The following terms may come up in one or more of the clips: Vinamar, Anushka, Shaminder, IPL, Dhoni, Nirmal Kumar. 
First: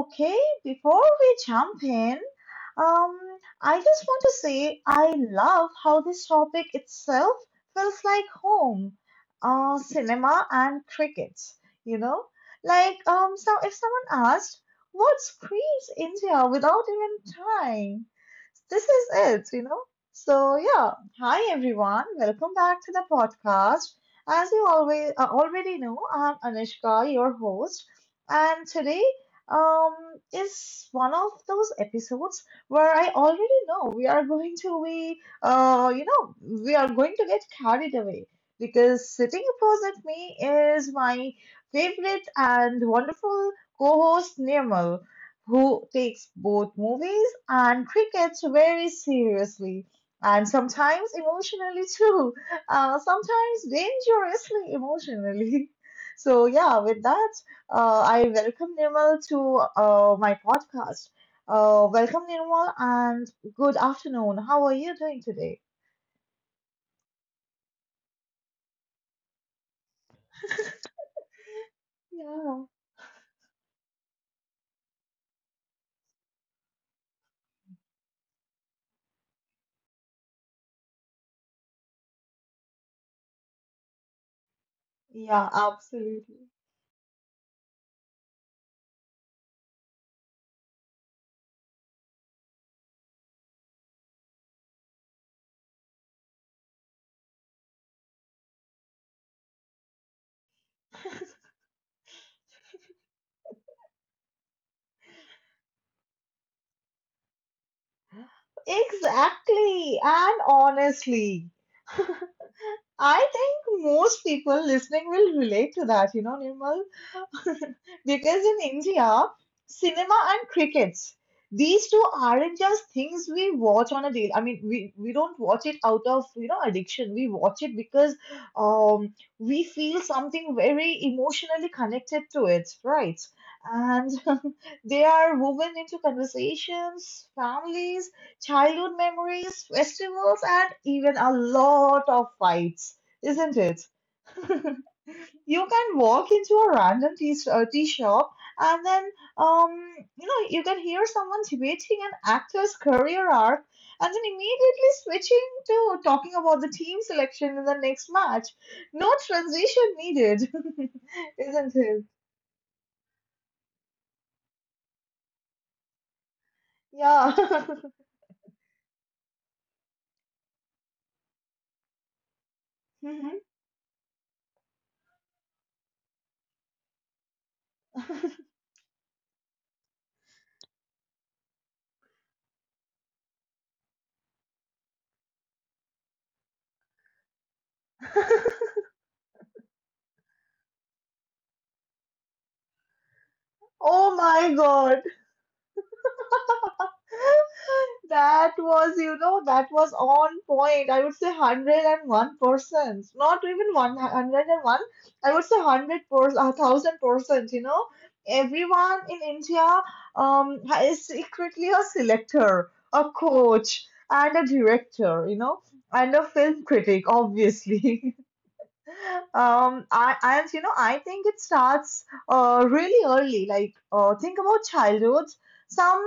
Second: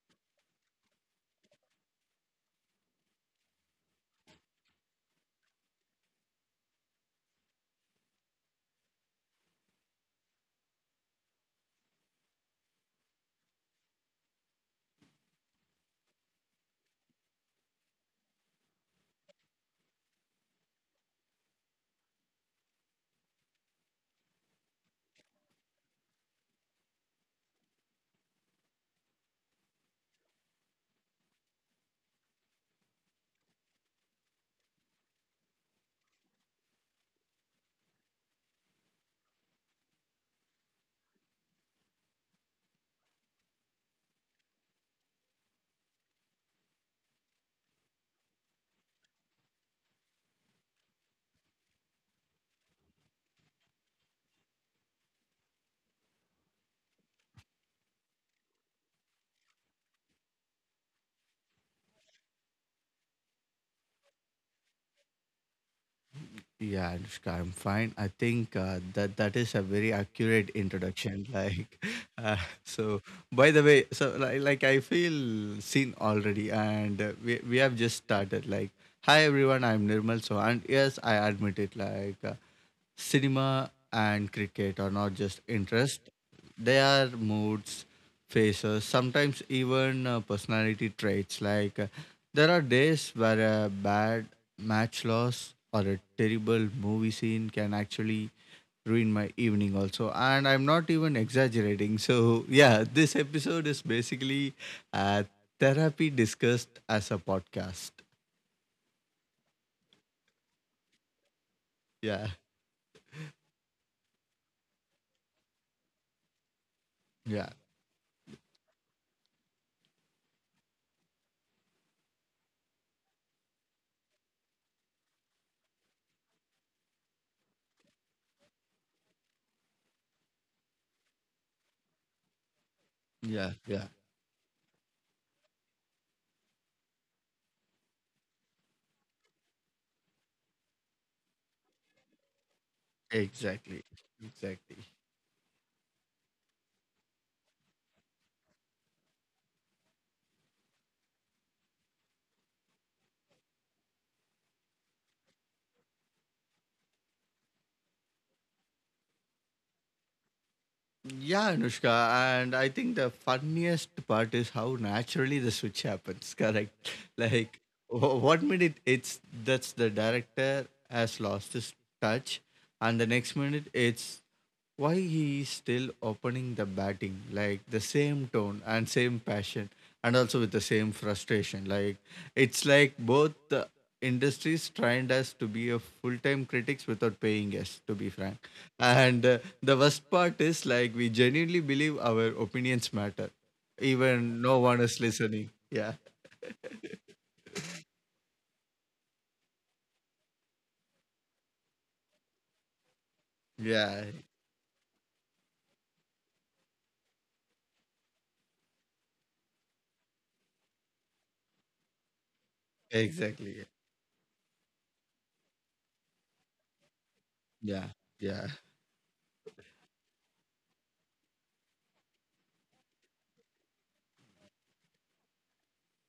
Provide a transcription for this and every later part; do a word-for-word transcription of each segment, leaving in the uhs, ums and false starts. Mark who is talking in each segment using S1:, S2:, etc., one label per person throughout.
S1: okay. Before we jump in, um, I just want to say I love how this topic itself feels like home. Uh, cinema and cricket, you know? Like, um, so if someone asked, what screams India without even trying? This is it, you know? So, yeah. Hi, everyone. Welcome back to the podcast. As you always uh, already know, I'm Anushka, your host, and today um, is one of those episodes where I already know we are going to be, uh, you know, we are going to get carried away because sitting opposite me is my favorite and wonderful co host Nirmal, who takes both movies and cricket very seriously. And sometimes emotionally too, uh, sometimes dangerously emotionally. So yeah, with that, uh, I welcome Nirmal to uh, my podcast. Uh, welcome, Nirmal, and good afternoon. How are you doing today?
S2: Yeah, Anushka, I'm fine. I think uh, that that is a very accurate introduction. Like, uh,
S1: Yeah,
S2: so by the way, so like, like I feel seen already, and uh, we we have just started. Like, hi everyone, I'm Nirmal So, and yes, I admit it, like uh, cinema and cricket are not just
S1: yeah,
S2: interest.
S1: absolutely.
S2: They are moods, faces, sometimes even uh, personality traits, like uh, there are days where a bad match loss or a terrible movie scene can actually ruin my evening also, and I'm not even exaggerating. So yeah, this episode is basically uh, therapy discussed as a podcast.
S1: Exactly, and honestly,
S2: Yeah.
S1: I think most people listening will relate to that, you know, Nirmal.
S2: Yeah,
S1: Because in India, cinema and crickets, these two aren't just things we watch on a daily. I mean, we, we don't watch it out of, you know, addiction. We watch it because um, we feel something very emotionally connected to it, right?
S2: yeah, yeah.
S1: And they are woven into conversations, families, childhood memories, festivals, and even a lot of fights, isn't
S2: Exactly.
S1: it?
S2: Exactly.
S1: You can walk into a random tea, uh, tea shop, and then um, you know you can hear someone debating an actor's career arc, and then immediately switching to talking about the team selection in the next match. No transition needed.
S2: Yeah,
S1: Isn't it?
S2: Anushka. And I think the funniest part is how naturally the switch happens. Correct.
S1: Yeah.
S2: Like, wh- one minute it's that's the director has lost his touch, and the next
S1: Mhm.
S2: minute it's why he is still opening the batting, like the same tone and same passion and also with the same frustration. Like, it's like both the industries trained us to be a full-time critics without paying us, to be frank. And uh, the worst part is, like, we genuinely believe our opinions matter
S1: Oh
S2: even
S1: my
S2: no one is
S1: God.
S2: listening. Yeah,
S1: That was, you know, that was on point. I would say one hundred one percent. Not even
S2: yeah,
S1: one hundred one. I would say one hundred percent, one thousand percent. You know, everyone in India um, is secretly a selector, a
S2: exactly.
S1: coach, and a director, you know, and a film critic,
S2: Yeah,
S1: obviously.
S2: yeah,
S1: Um, I, and you know, I think it starts uh, really early. Like, uh, think about childhoods. Some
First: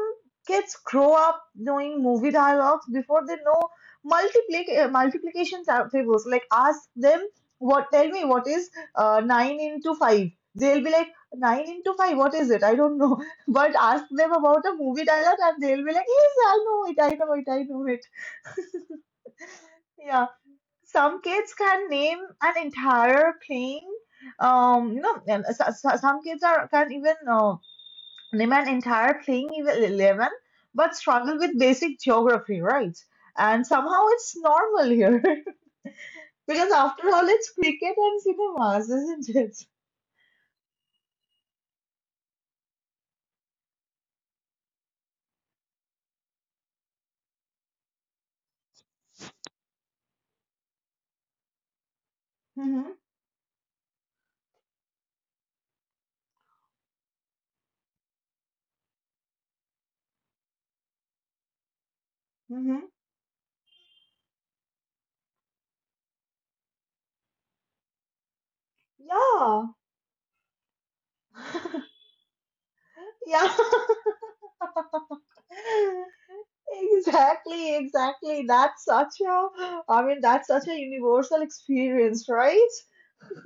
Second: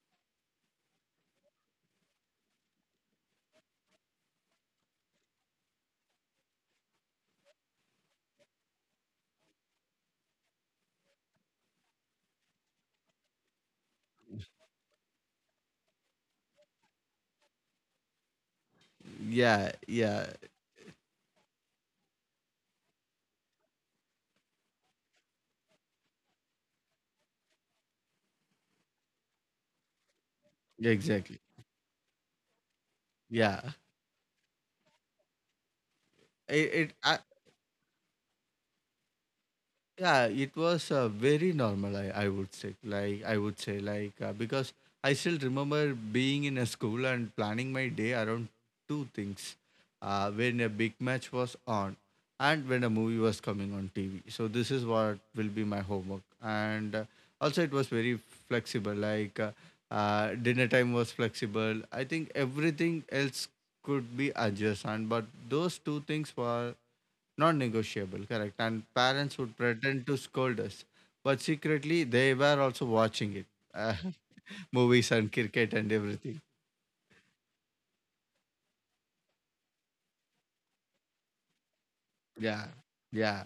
S1: kids grow up knowing movie dialogues before they know multiplic- uh, multiplication ta- tables. Like, ask them what, tell me what is uh, nine into five. They'll be like, nine into five, what is it? I don't know. But ask them about a movie dialogue, and they'll be like, yes, I know it, I know it, I know it.
S2: yeah,
S1: Yeah,
S2: yeah,
S1: some kids can name an entire plane. Um, you know, and so- so- some kids are can even uh, name an entire plane even eleven, but struggle
S2: exactly,
S1: with basic geography, right? And
S2: yeah.
S1: somehow it's normal here. Because
S2: it,
S1: after all,
S2: it
S1: it's cricket and cinemas, isn't it?
S2: yeah, it was uh, very normal. I, I would say, like I would say, like uh, because I still remember being in a school and planning my day around two things, uh, when a big match was on, and when a
S1: Mm-hmm.
S2: movie was coming on T V. So this is what will be my homework. And uh, also, it was very flexible. Like uh, uh, dinner time was flexible. I think
S1: Mm-hmm.
S2: everything else could be adjacent, but those two things were non negotiable, correct? And parents would
S1: Yeah.
S2: pretend to scold us, but secretly they were also watching it,
S1: Yeah.
S2: uh, movies and cricket and everything.
S1: Exactly, exactly. That's such a, I mean, that's such a universal experience,
S2: Yeah,
S1: right?
S2: yeah,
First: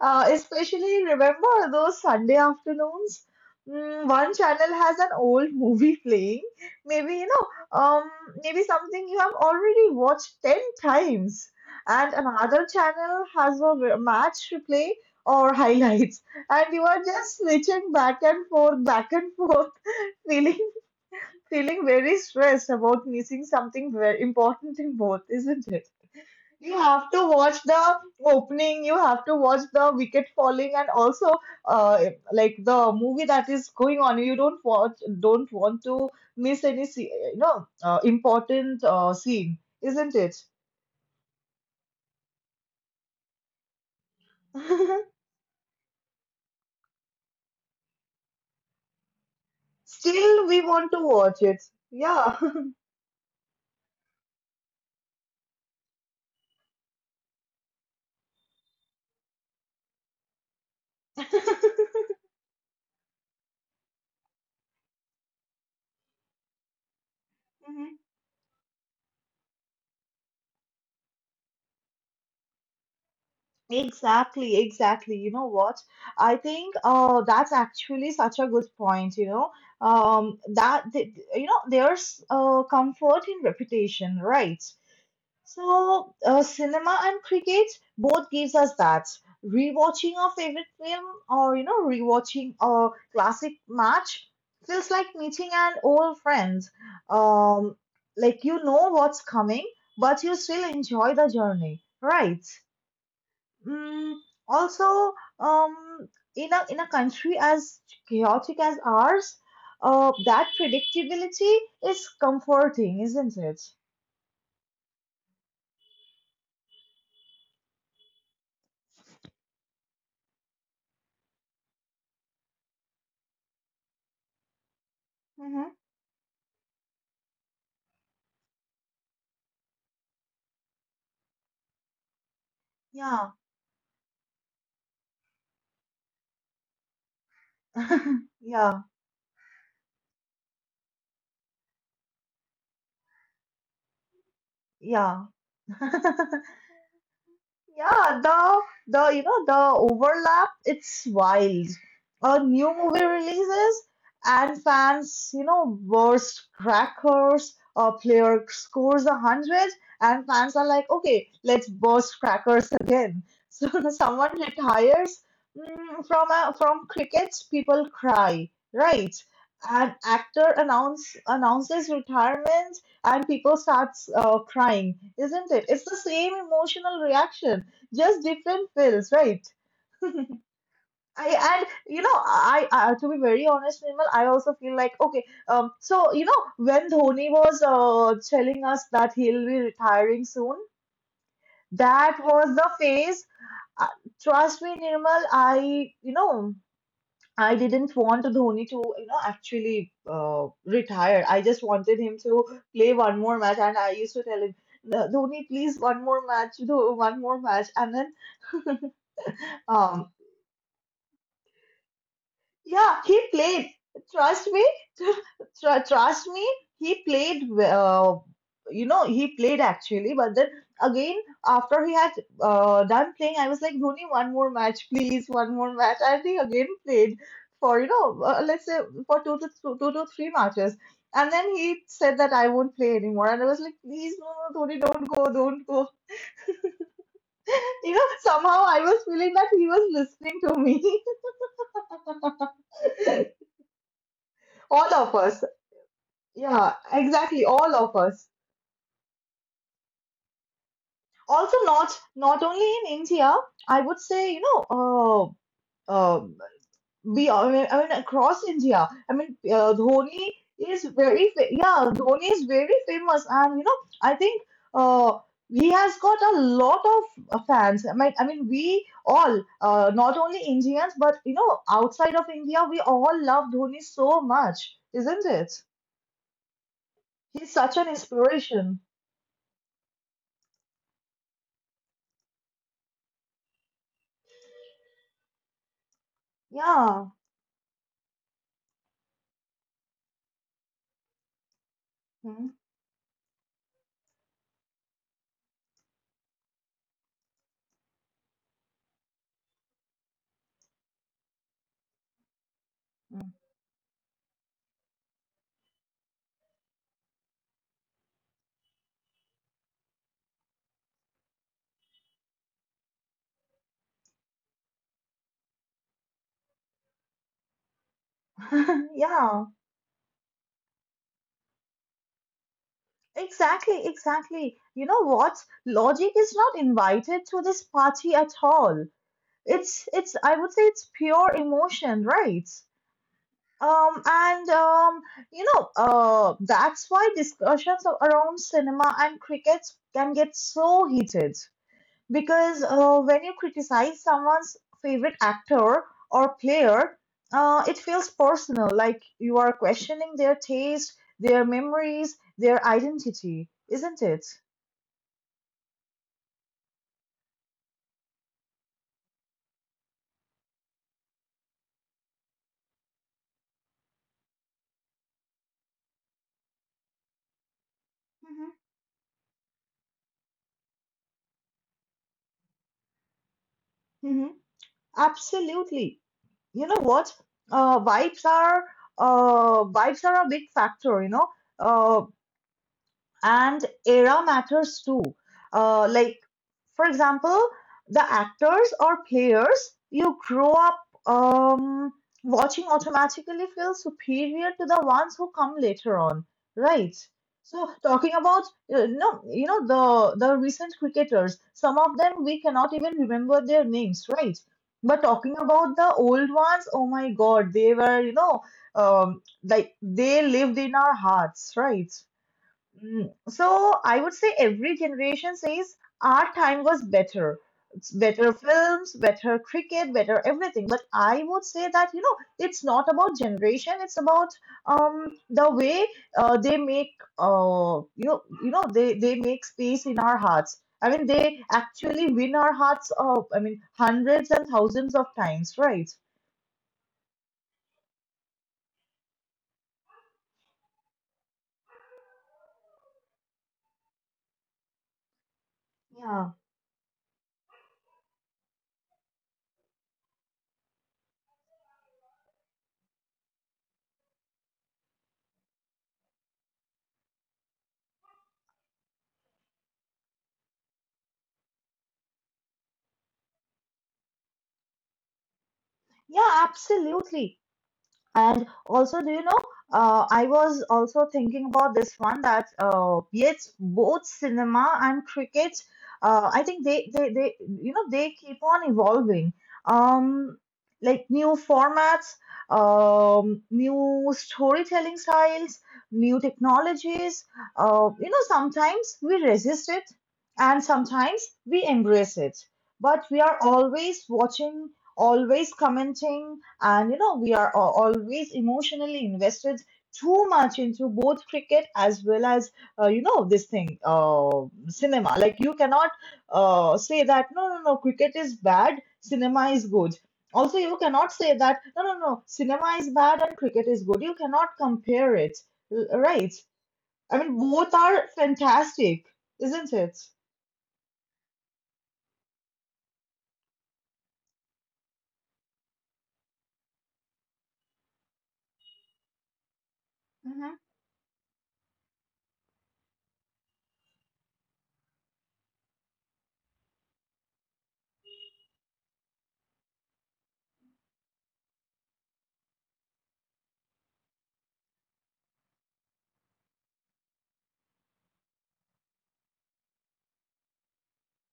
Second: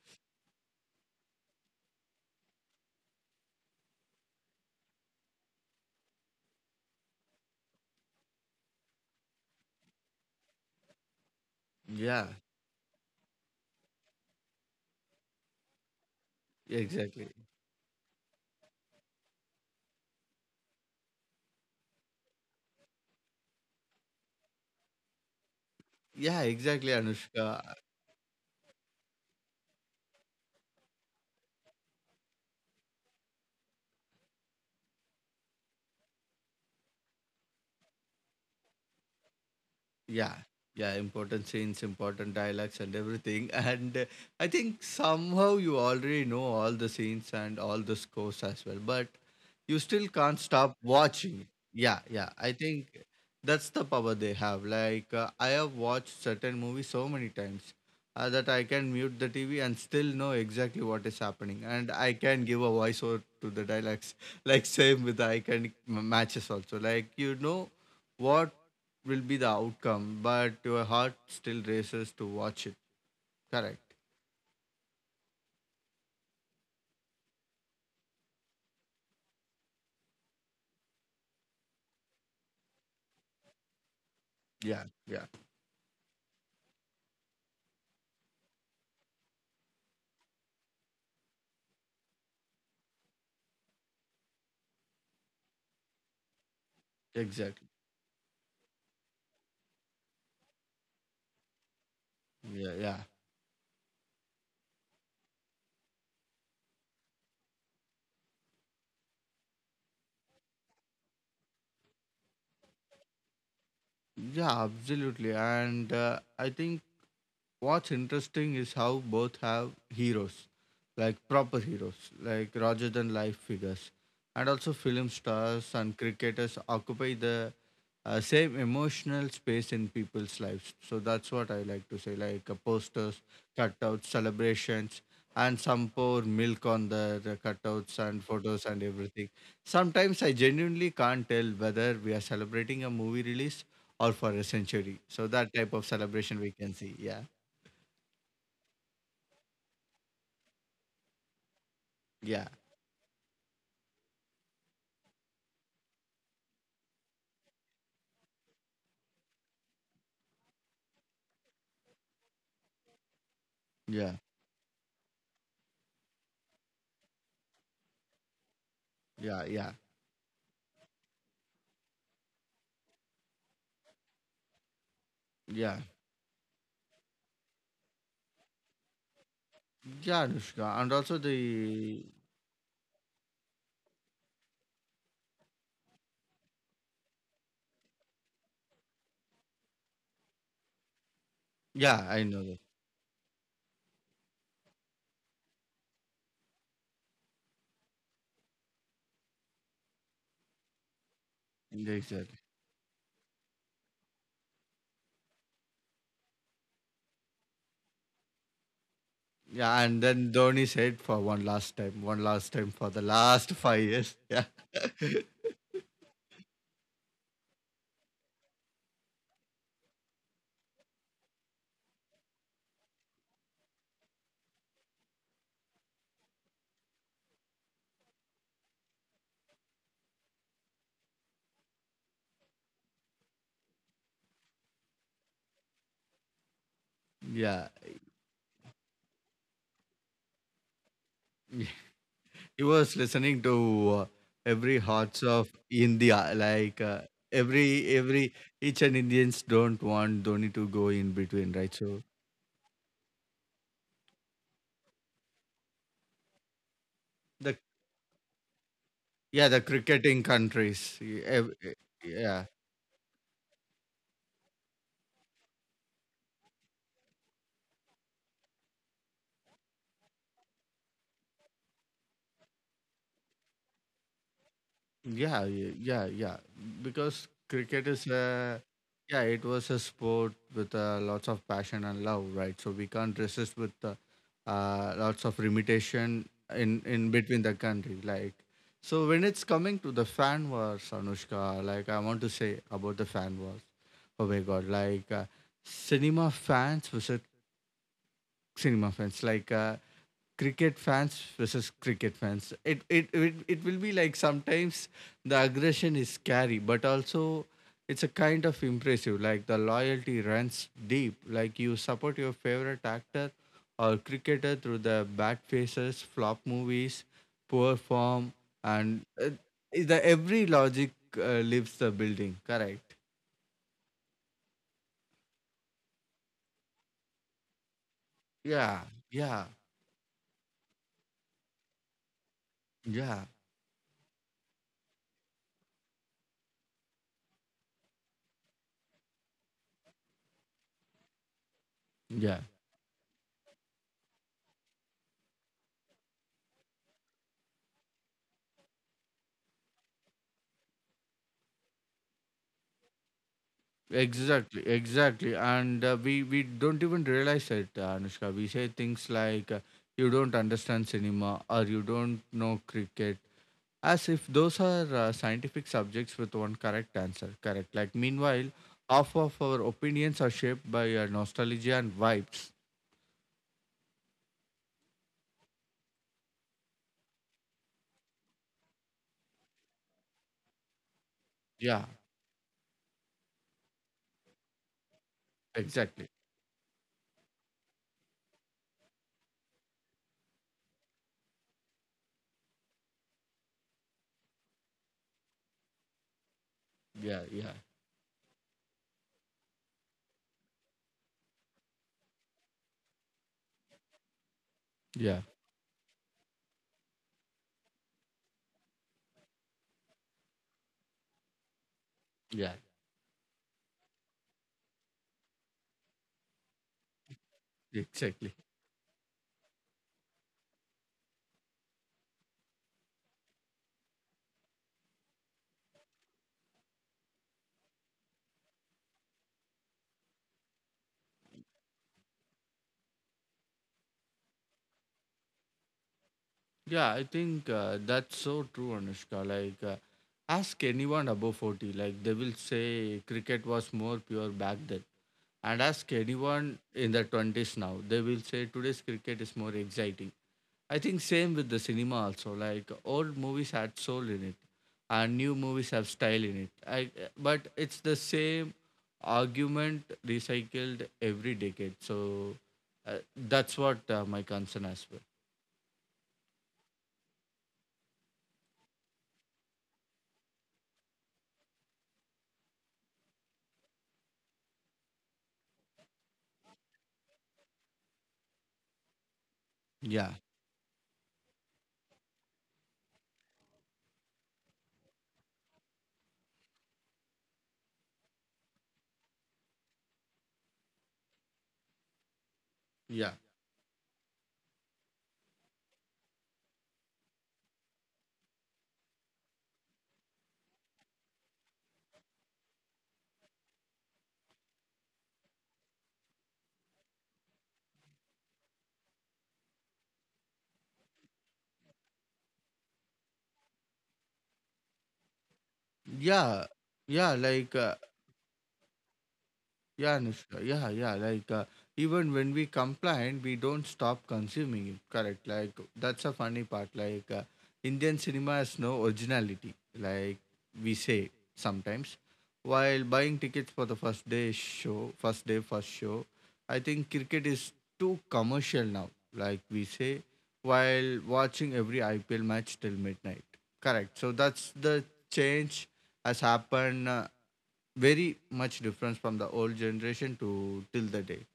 S1: Uh, especially remember those Sunday afternoons. Mm, one channel has an old movie playing. Maybe you know, um, maybe something you have already watched ten times, and
S2: yeah,
S1: another channel has a re- match replay, or highlights, and you are
S2: exactly.
S1: just switching back and forth, back and forth, feeling feeling very stressed about missing something very important in both, isn't it?
S2: Yeah,
S1: You
S2: exactly,
S1: have to watch
S2: Anushka.
S1: the opening, you have to watch the wicket falling, and also, uh, like the movie that is going on. You don't watch, don't want to miss any, se- you know, uh, important uh, scene, isn't
S2: Yeah,
S1: it?
S2: yeah, important scenes, important dialogues, and everything. And uh, I think somehow you already know all the scenes and all the scores as well, but you still can't
S1: Still, we
S2: stop
S1: want to watch
S2: watching.
S1: it.
S2: Yeah, yeah,
S1: Yeah.
S2: I think that's the power they have. Like, uh, I have watched certain movies so many times uh, that I can mute the T V and still know exactly what is happening, and I can give a voiceover to the dialects. Like, same with the iconic m- matches, also. Like, you know
S1: Mhm.
S2: what will be the outcome, but your heart still races to watch it. Correct.
S1: Exactly, exactly. You know what? I think uh that's actually such a good point, you know. Um that th- you know there's uh comfort in reputation, right?
S2: Yeah, yeah,
S1: So, uh, cinema and cricket both gives us that. Rewatching a favorite film, or, you know, rewatching a classic match feels like meeting an old friend.
S2: exactly.
S1: Um, like, you know what's coming, but you still enjoy the journey, right?
S2: Yeah, yeah,
S1: Mm, Also, um, in a in a country as chaotic as ours, uh, that predictability is comforting, isn't it?
S2: yeah, absolutely. And uh, I think what's interesting is how both have heroes, like proper heroes, like rather than life figures. And also, film stars
S1: Mm-hmm.
S2: and cricketers occupy the uh, same emotional space in people's lives. So that's what I like to say, like, uh, posters,
S1: Yeah.
S2: cutouts, celebrations, and some pour milk on the, the cutouts and photos and
S1: Yeah,
S2: everything. Sometimes I genuinely can't tell whether we are celebrating a movie release or for a century. So
S1: yeah.
S2: that type of celebration we can see. Yeah.
S1: Yeah, the the you know the overlap, it's wild. A
S2: Yeah,
S1: new movie releases, and fans, you know, burst crackers. A player scores a hundred, and fans are like, "Okay, let's burst crackers again." So when
S2: yeah,
S1: someone retires, mm, from a, from cricket, people cry, right?
S2: yeah, yeah,
S1: An actor announce announces retirement, and people starts uh, crying, isn't it?
S2: yeah,
S1: It's the same emotional reaction, just different pills, right?
S2: yeah, Anushka, and also
S1: I, and
S2: the
S1: you know I, I To be very honest, Nirmal, I also feel like, okay, um so you know when Dhoni was uh, telling us that he'll be retiring soon.
S2: yeah,
S1: That
S2: I know
S1: was
S2: that.
S1: the phase. uh, Trust me, Nirmal, I you know I didn't want Dhoni to, you know, actually uh, retire. I just
S2: Yeah,
S1: wanted him
S2: exactly.
S1: to play one more match, and I used to tell him, "No, Dhoni, please, one more match, do one more match. And then,
S2: Yeah, and
S1: um.
S2: then Dhoni said for one last time, one last time for the
S1: Yeah, he
S2: last
S1: played.
S2: five years.
S1: Trust me, tr- trust me. He played. Uh, you know, he played actually. But then again, after he had uh, done playing, I was like, Dhoni, one more match, please, one more match. And he again played for, you know, uh, let's say for two to th- two to three matches. And then he said that I won't play anymore. And I was like, please, no, no, Dhoni, don't go, don't go.
S2: Yeah, yeah,
S1: You know, somehow I was feeling that he was listening to me.
S2: he was listening to uh, every
S1: All of
S2: hearts
S1: us.
S2: of India,
S1: Yeah,
S2: like uh,
S1: exactly. All
S2: every
S1: of
S2: every
S1: us.
S2: each and Indians don't want Dhoni to go in between,
S1: Also,
S2: right? So
S1: not not only in India. I would say, you know, uh, um, we. I
S2: the
S1: mean, I mean, across India. I mean,
S2: yeah the
S1: uh,
S2: cricketing
S1: Dhoni is
S2: countries,
S1: very. Fa- yeah, Dhoni
S2: yeah.
S1: is very famous, and you know, I think uh, he has got a lot of uh, fans. I mean, I mean, we all, uh, not only Indians, but you know, outside of India, we all love Dhoni so much, isn't
S2: Yeah,
S1: it?
S2: ye- yeah, yeah. Because
S1: He's such
S2: cricket
S1: an
S2: is a,
S1: inspiration.
S2: yeah, it was a sport with uh, lots of passion and love, right? So we can't resist with uh, uh, lots of limitation in
S1: Yeah.
S2: in between the country. Like, so when it's coming to the fan wars, Anushka, like I want to
S1: Hmm.
S2: say about the fan wars. Oh my God, like uh, cinema fans versus cinema fans. Like, uh, cricket fans versus cricket fans. It it
S1: Hmm.
S2: it, it will be like sometimes the aggression is scary, but also it's a kind of impressive. Like the loyalty runs deep. Like you support your favorite actor or cricketer through the bad faces, flop movies, poor form, and uh,
S1: Yeah,
S2: the every logic uh, leaves the building. Correct?
S1: exactly, exactly. You know what? Logic is not invited to this party at
S2: Yeah,
S1: all.
S2: yeah,
S1: It's it's I would say it's pure emotion, right?
S2: yeah,
S1: Um, and um, you know, uh, that's why discussions a- around cinema and cricket can get so heated,
S2: yeah.
S1: because uh, when you criticize someone's favorite actor or player, uh, it feels personal, like you are questioning their taste, their memories, their identity, isn't it?
S2: Exactly, exactly. And uh, we we don't even realize it, uh, Anushka. We say things like uh, you don't understand cinema or you don't know cricket, as if those are uh, scientific subjects with one correct answer, correct? Like meanwhile,
S1: Mm-hmm.
S2: half of our opinions are shaped by uh, nostalgia and vibes.
S1: Mm-hmm. Absolutely. You know what? Uh, vibes are uh, vibes are a big factor. You know,
S2: Yeah,
S1: uh, and era matters too. Uh,
S2: exactly.
S1: like, for example, the actors or players you grow up um, watching automatically feel superior to the ones who come later on, right?
S2: Yeah, yeah,
S1: So, talking about uh, no, you know the the recent cricketers, some of them we cannot even remember their names, right? But
S2: yeah,
S1: talking about the old ones, oh my God, they were you know um, like they lived in our hearts, right?
S2: yeah,
S1: Mm, So I would say every generation says our time was better. It's better
S2: exactly.
S1: films, better cricket, better everything. But I would say that, you know, it's not about generation. It's about um the way uh, they make uh you know you know they they make space in our hearts. I mean, they actually win our hearts of, I mean, hundreds and thousands of times, right?
S2: Yeah, I think uh, that's so true, Anushka. Like, uh, ask anyone above forty, like, they will say cricket was more pure back then. And ask
S1: Yeah.
S2: anyone in their twenties now, they will say today's cricket is more exciting. I think same with the cinema also. Like, old movies had soul in it, and new movies have style in it. I, but it's the same argument recycled every decade. So, uh, that's what uh, my concern as well.
S1: Yeah, absolutely. And also, do you know, uh, I was also thinking about this one that uh, yes, both cinema and cricket, uh, I think they, they, they, you know, they keep on evolving.
S2: Yeah.
S1: Um, like, new formats, um, new storytelling styles, new technologies. Uh, you know, sometimes we resist it, and sometimes we embrace it. But
S2: Yeah.
S1: we are always watching, always commenting, and you know, we are al- always emotionally invested too much into both cricket as well as uh, you know this thing uh, cinema. Like, you cannot uh, say that no, no, no, cricket is bad, cinema is good. Also, you cannot say that no, no, no, cinema is bad and cricket is good. You cannot compare it. L- right
S2: Yeah, yeah,
S1: I mean,
S2: like,
S1: both
S2: uh,
S1: are fantastic, isn't it?
S2: yeah, Anushka, yeah, yeah, like, uh, even when we complain, we don't stop consuming it, correct? Like, that's a funny part. Like, uh, Indian cinema has no originality, like we say sometimes. While buying tickets for the first day show, first day, first show, I think cricket is too commercial now, like we say, while watching every I P L match till midnight, correct? So, that's the change has happened uh, very much difference from the old generation to till the day.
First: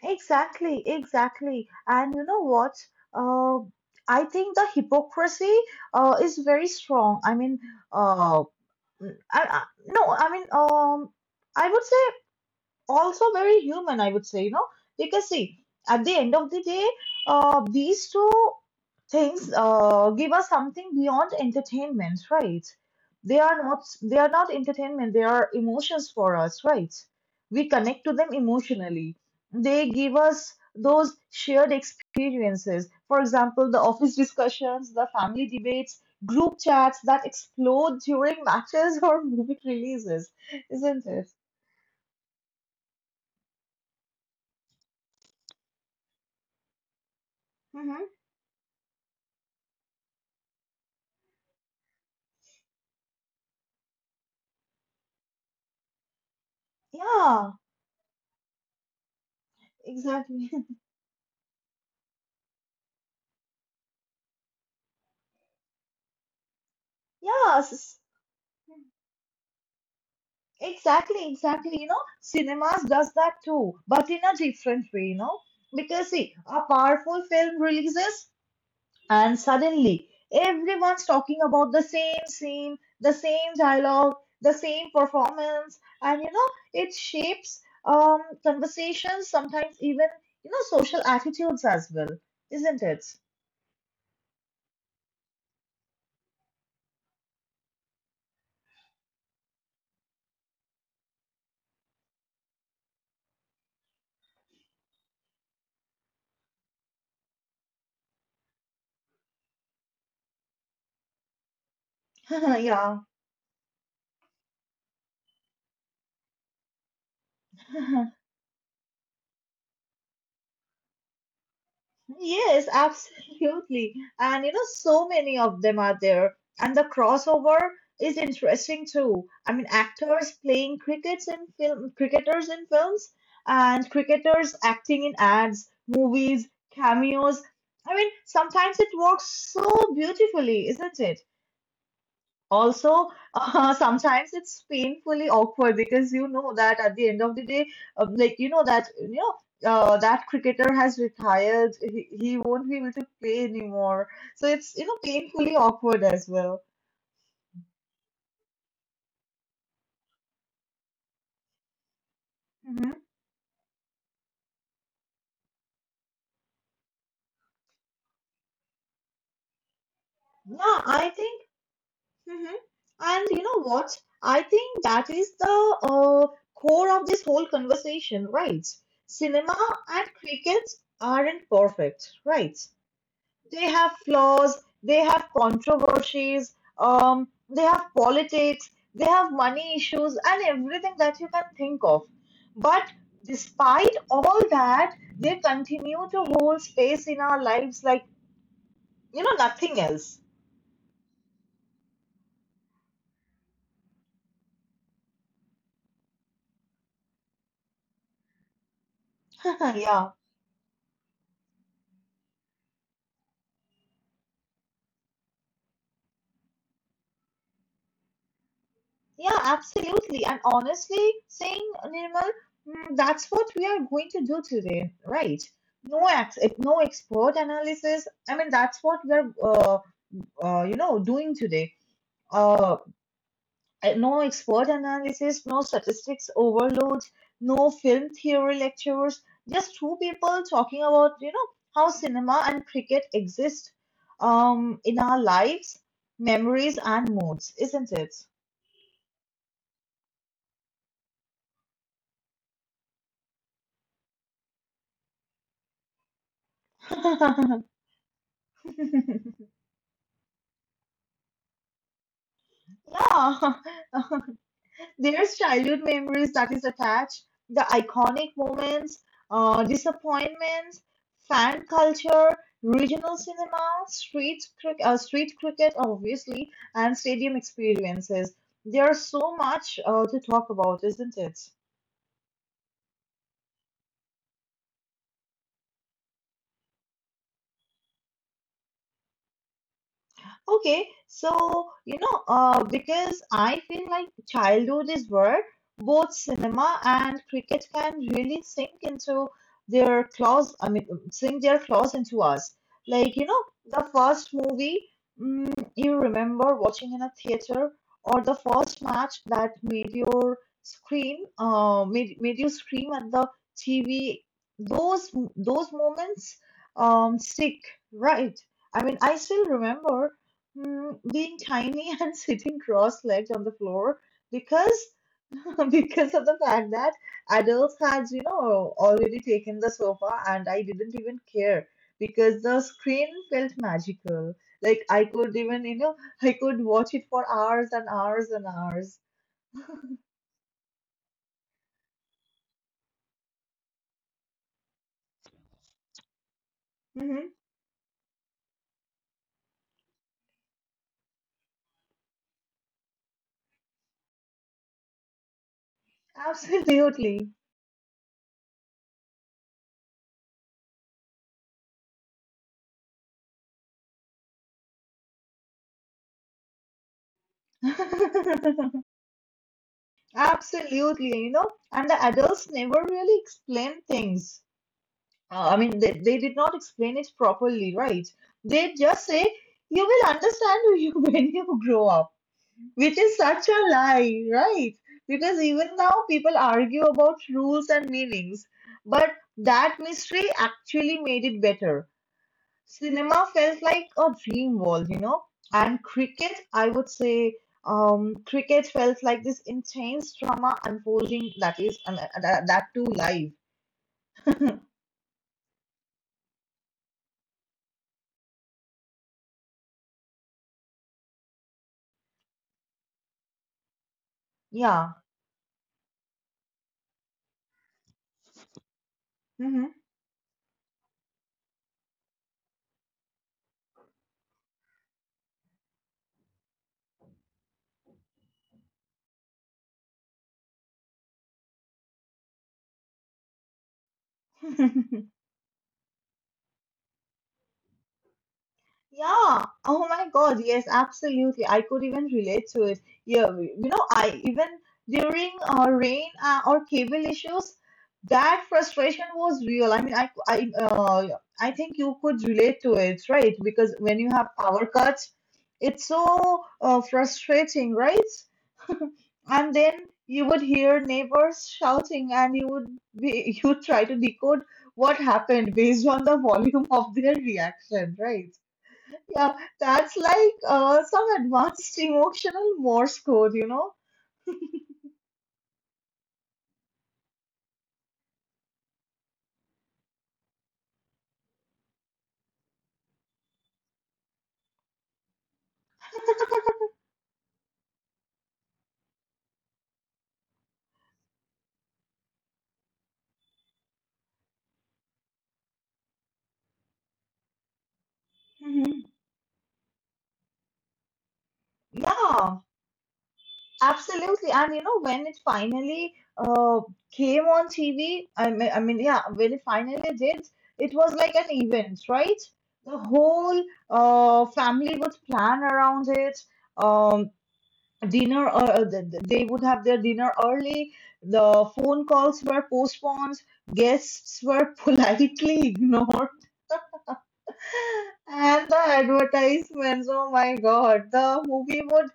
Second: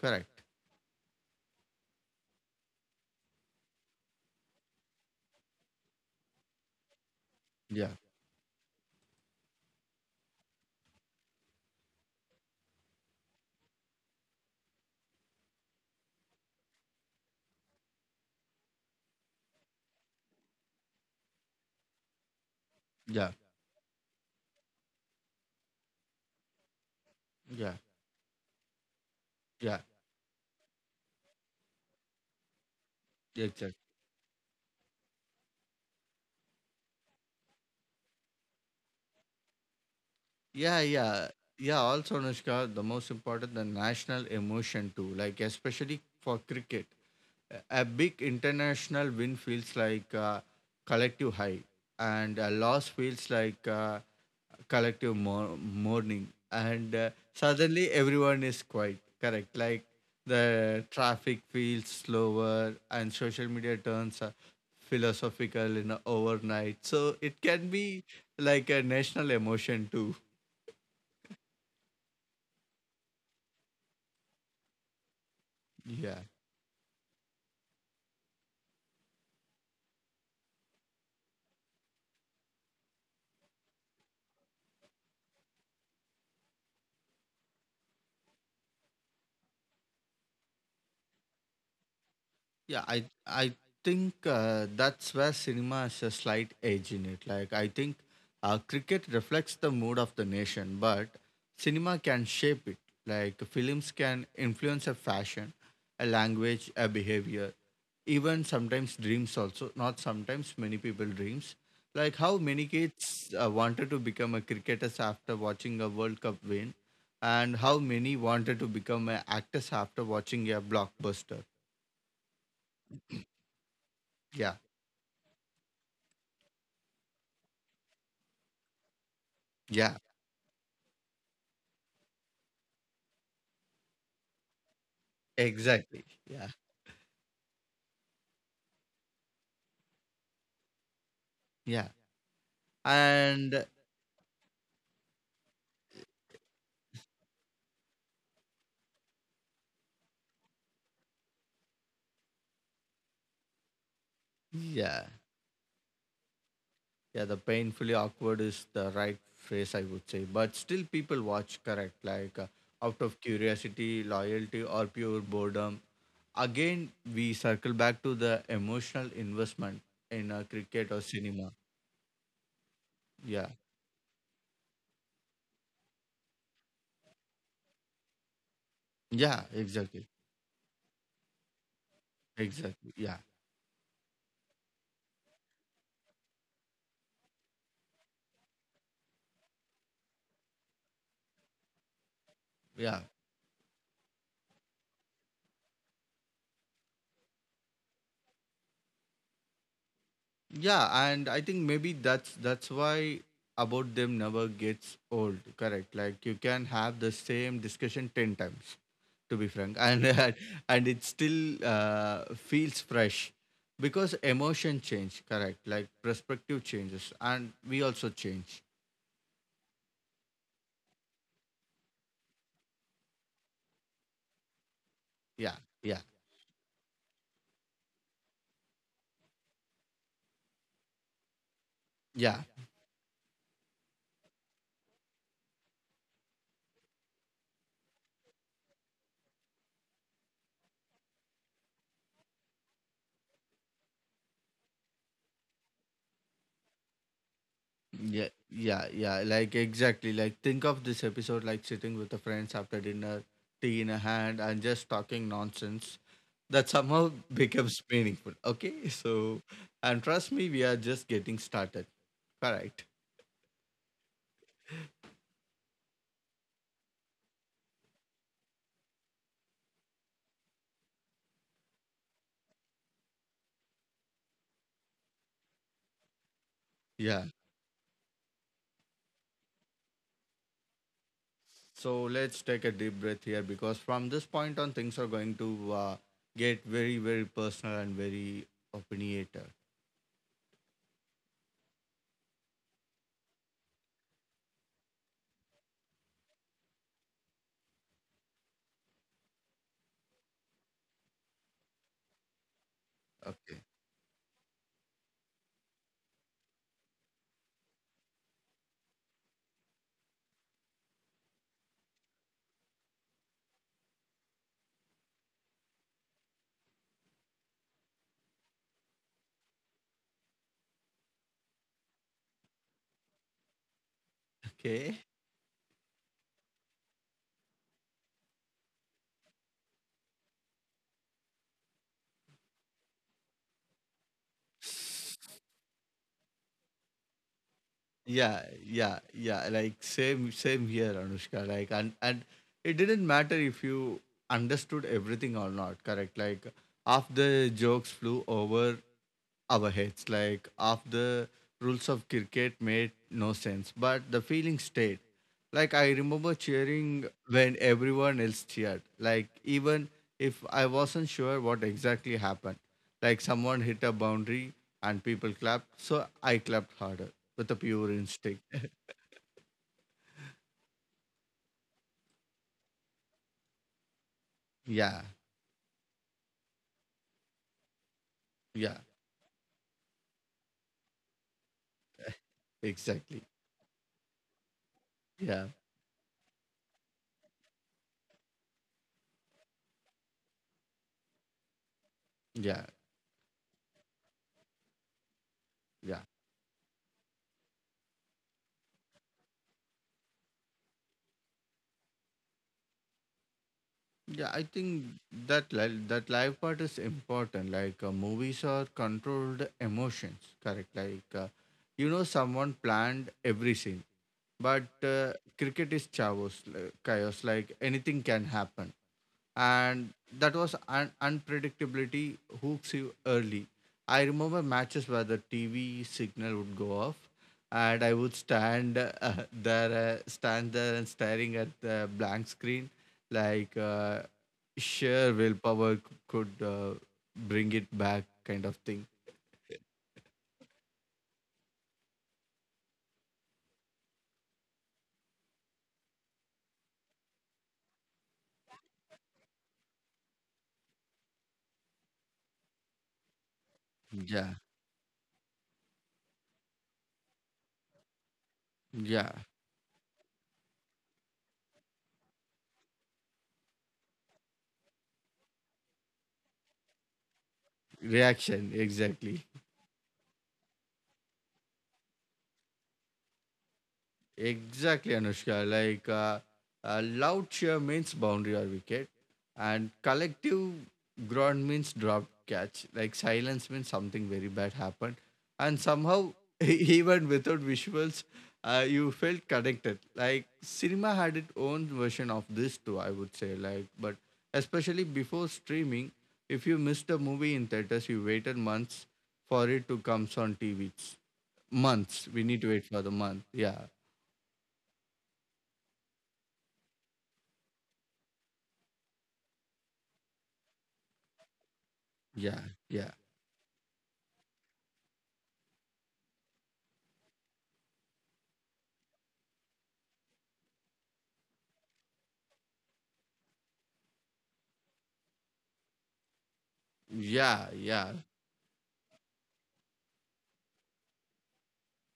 S2: Correct.
S1: Exactly, exactly. And you know what? Uh, I think the hypocrisy uh, is very strong. I mean,
S2: Yeah.
S1: uh, mm, I, I, no, I mean, um, I would say also very human, I would say, you know, because see, at the end of the day, uh, these two things uh, give us something beyond entertainment, right?
S2: Yeah.
S1: They are not they are not entertainment, they are emotions for us, right? We
S2: Yeah.
S1: connect to them emotionally.
S2: Yeah.
S1: They give us those shared experiences. For example, the
S2: Exactly.
S1: office discussions, the family debates, group chats that explode during matches or movie releases,
S2: Yeah,
S1: isn't it?
S2: yeah, yeah. Also, Anushka, the most important, the national emotion too. Like especially for cricket, a a
S1: Hmm.
S2: big international win feels like a collective high, and a loss feels like a collective mor- mourning. And uh,
S1: Yeah.
S2: suddenly everyone is quiet. Correct. Like
S1: Exactly.
S2: the traffic feels slower, and social media turns uh, philosophical in a overnight. So it can
S1: Yes.
S2: be like a national emotion too.
S1: Exactly, exactly. You know, cinemas does that too, but in a different way, you know. Because
S2: Yeah,
S1: see, a powerful film releases and suddenly everyone's talking about the same scene, the same dialogue, the same performance, and you know, it shapes um conversations, sometimes even, you know, social attitudes as well, isn't
S2: yeah.
S1: it?
S2: I I think uh, that's where cinema has a slight edge in it. Like I think uh, cricket reflects the mood of the nation, but cinema can shape it. Like films can influence a fashion, a language, a behavior, even sometimes dreams. Also, not sometimes many people dreams. Like how many
S1: Yeah.
S2: kids uh, wanted to become a cricketers after watching a World Cup win, and how many wanted to become an actors after watching a blockbuster.
S1: Yes, absolutely. And
S2: Yeah.
S1: you know, so many of them are there. And the crossover is interesting too. I mean,
S2: Yeah,
S1: actors playing crickets in film, cricketers in films, and cricketers acting in ads,
S2: exactly.
S1: movies,
S2: Yeah,
S1: cameos. I mean, sometimes it works so beautifully, isn't it?
S2: yeah.
S1: Also,
S2: And
S1: uh, sometimes it's painfully awkward because you know that at the end of the day, um, like you know that you know uh, that cricketer has retired. He, he won't be able to play anymore. So it's you know
S2: yeah,
S1: painfully awkward as well.
S2: yeah, the painfully awkward is the right phrase, I would say. But still, people watch, correct? Like uh,
S1: Hmm.
S2: out of curiosity, loyalty, or pure boredom. Again, we circle back to the emotional investment in uh,
S1: Yeah,
S2: cricket or
S1: I think.
S2: cinema.
S1: Hmm And you
S2: Yeah,
S1: know what? I think that is the uh, core of this whole conversation, right?
S2: yeah,
S1: Cinema and
S2: exactly.
S1: cricket aren't perfect, right?
S2: Exactly. Yeah,
S1: They have flaws, they have controversies, um, they have politics, they have money issues, and everything that you can think of. But
S2: yeah.
S1: despite all that, they continue to hold space in our lives like, you know, nothing else.
S2: Yeah, and I think maybe that's that's why about them never gets old. Correct. Like you can have the same discussion ten times, to be frank, and
S1: Yeah,
S2: and it still uh, feels fresh because emotion change. Correct. Like perspective changes, and we also change.
S1: yeah, absolutely. And honestly, saying Nirmal, mm, that's what we are going to do today, right?
S2: Yeah, yeah,
S1: No, ex- no expert analysis. I mean, that's what we're, uh, uh, you know, doing today.
S2: yeah.
S1: uh, no expert analysis, no statistics overload, no film theory lectures, just two people talking about, you know, how cinema and cricket exist um, in our lives, memories, and moods, isn't it?
S2: Yeah, yeah, yeah. Like exactly. Like think of this episode like sitting with the friends after dinner, tea in a hand, and just talking nonsense that somehow becomes meaningful. Okay, so and trust me, we are just getting started. Correct.
S1: yeah, There's childhood memories that is attached, the iconic moments, uh, disappointments, fan culture, regional cinema, street cricket, uh, street cricket obviously, and
S2: Yeah.
S1: stadium experiences. There's so much uh, to talk about, isn't it?
S2: So let's take a deep breath here because from this point on, things are going to uh, get very, very personal and very opinionated.
S1: Okay, so you know, uh, because I feel like childhood is where both cinema and cricket can really sink into their claws. I mean, sink their claws into us. Like you know,
S2: Okay.
S1: the first movie mm, you remember watching in a theater, or the first match that made your scream, uh, made made you scream at the T V. Those those moments um stick, right? I mean, I still remember Mm, being tiny and sitting cross-legged on the floor because
S2: Okay.
S1: because of the fact that adults had you know already taken the sofa, and I didn't even care because the screen felt magical. Like I could even you know I could watch it for hours and hours and
S2: Yeah,
S1: hours.
S2: yeah, yeah. Like same, same here, Anushka. Like, and and it didn't matter if you understood everything or not. Correct. Like half
S1: Hmm.
S2: the jokes flew over our heads. Like half the rules of cricket made no sense, but the feeling stayed. Like I remember cheering
S1: Absolutely.
S2: when everyone else cheered. Like even if I wasn't sure what exactly happened. Like someone hit a boundary and people clapped, so I clapped harder with a pure instinct.
S1: Absolutely, you know, and the adults never really explain things.
S2: Yeah,
S1: Uh, I mean, they, they did not explain it properly, right? They
S2: yeah,
S1: just say, you will understand who you when you grow up, which is
S2: exactly.
S1: such a lie, right? Because
S2: Yeah,
S1: even now, people argue about rules and meanings. But that mystery actually made it better.
S2: yeah,
S1: Cinema felt like a dream world, you know? And
S2: yeah,
S1: cricket, I would say, um, cricket felt like this intense drama unfolding that is, uh, that, that too live.
S2: yeah. I think that li- that live part is important. Like uh, movies are controlled emotions, correct? Like uh, you know, someone planned every scene, but
S1: Yeah.
S2: uh, cricket is chaos, like, chaos. Like anything can happen.
S1: Hmm.
S2: And that was un- unpredictability hooks you early. I remember matches where the T V signal would go off, and I would stand uh, there, uh, stand there, and staring at the blank screen, like uh, sheer willpower c- could uh, bring it back, kind of thing.
S1: Yeah. Oh my God. Yes, absolutely. I could even relate to it. Yeah. we- You know, I even during uh, rain uh, or cable issues, that frustration was real. I mean, I, I, uh, I think you could relate to it, right? Because when you have
S2: Yeah,
S1: power cuts, it's so uh, frustrating, right?
S2: yeah,
S1: And then you would hear neighbors shouting, and you would be you would try to decode what happened based on the volume of their reaction, right?
S2: reaction exactly.
S1: Yeah, that's like uh, some advanced emotional Morse code, you know?
S2: Exactly, Anushka. Like uh, uh, loud cheer means boundary or wicket, and collective groan means drop catch. Like silence means something very bad happened, and somehow even without visuals, uh, you felt connected. Like cinema had its own version of this too. I would say like, but especially before streaming, if you missed a movie in theaters, you waited
S1: Mhm.
S2: months for it to comes on T Vs. Months. We need
S1: Yeah,
S2: to wait for the month. Yeah.
S1: absolutely. And you know, when it finally uh, came on T V, I mean, I mean, yeah, when it finally did, it was like an event, right?
S2: Yeah,
S1: The
S2: yeah,
S1: whole uh, family would plan around it. Um, dinner, uh, uh, th- th- they would have their dinner early. The phone calls were postponed. Guests were politely ignored.
S2: yeah, yeah,
S1: And the advertisements, oh my God, the movie would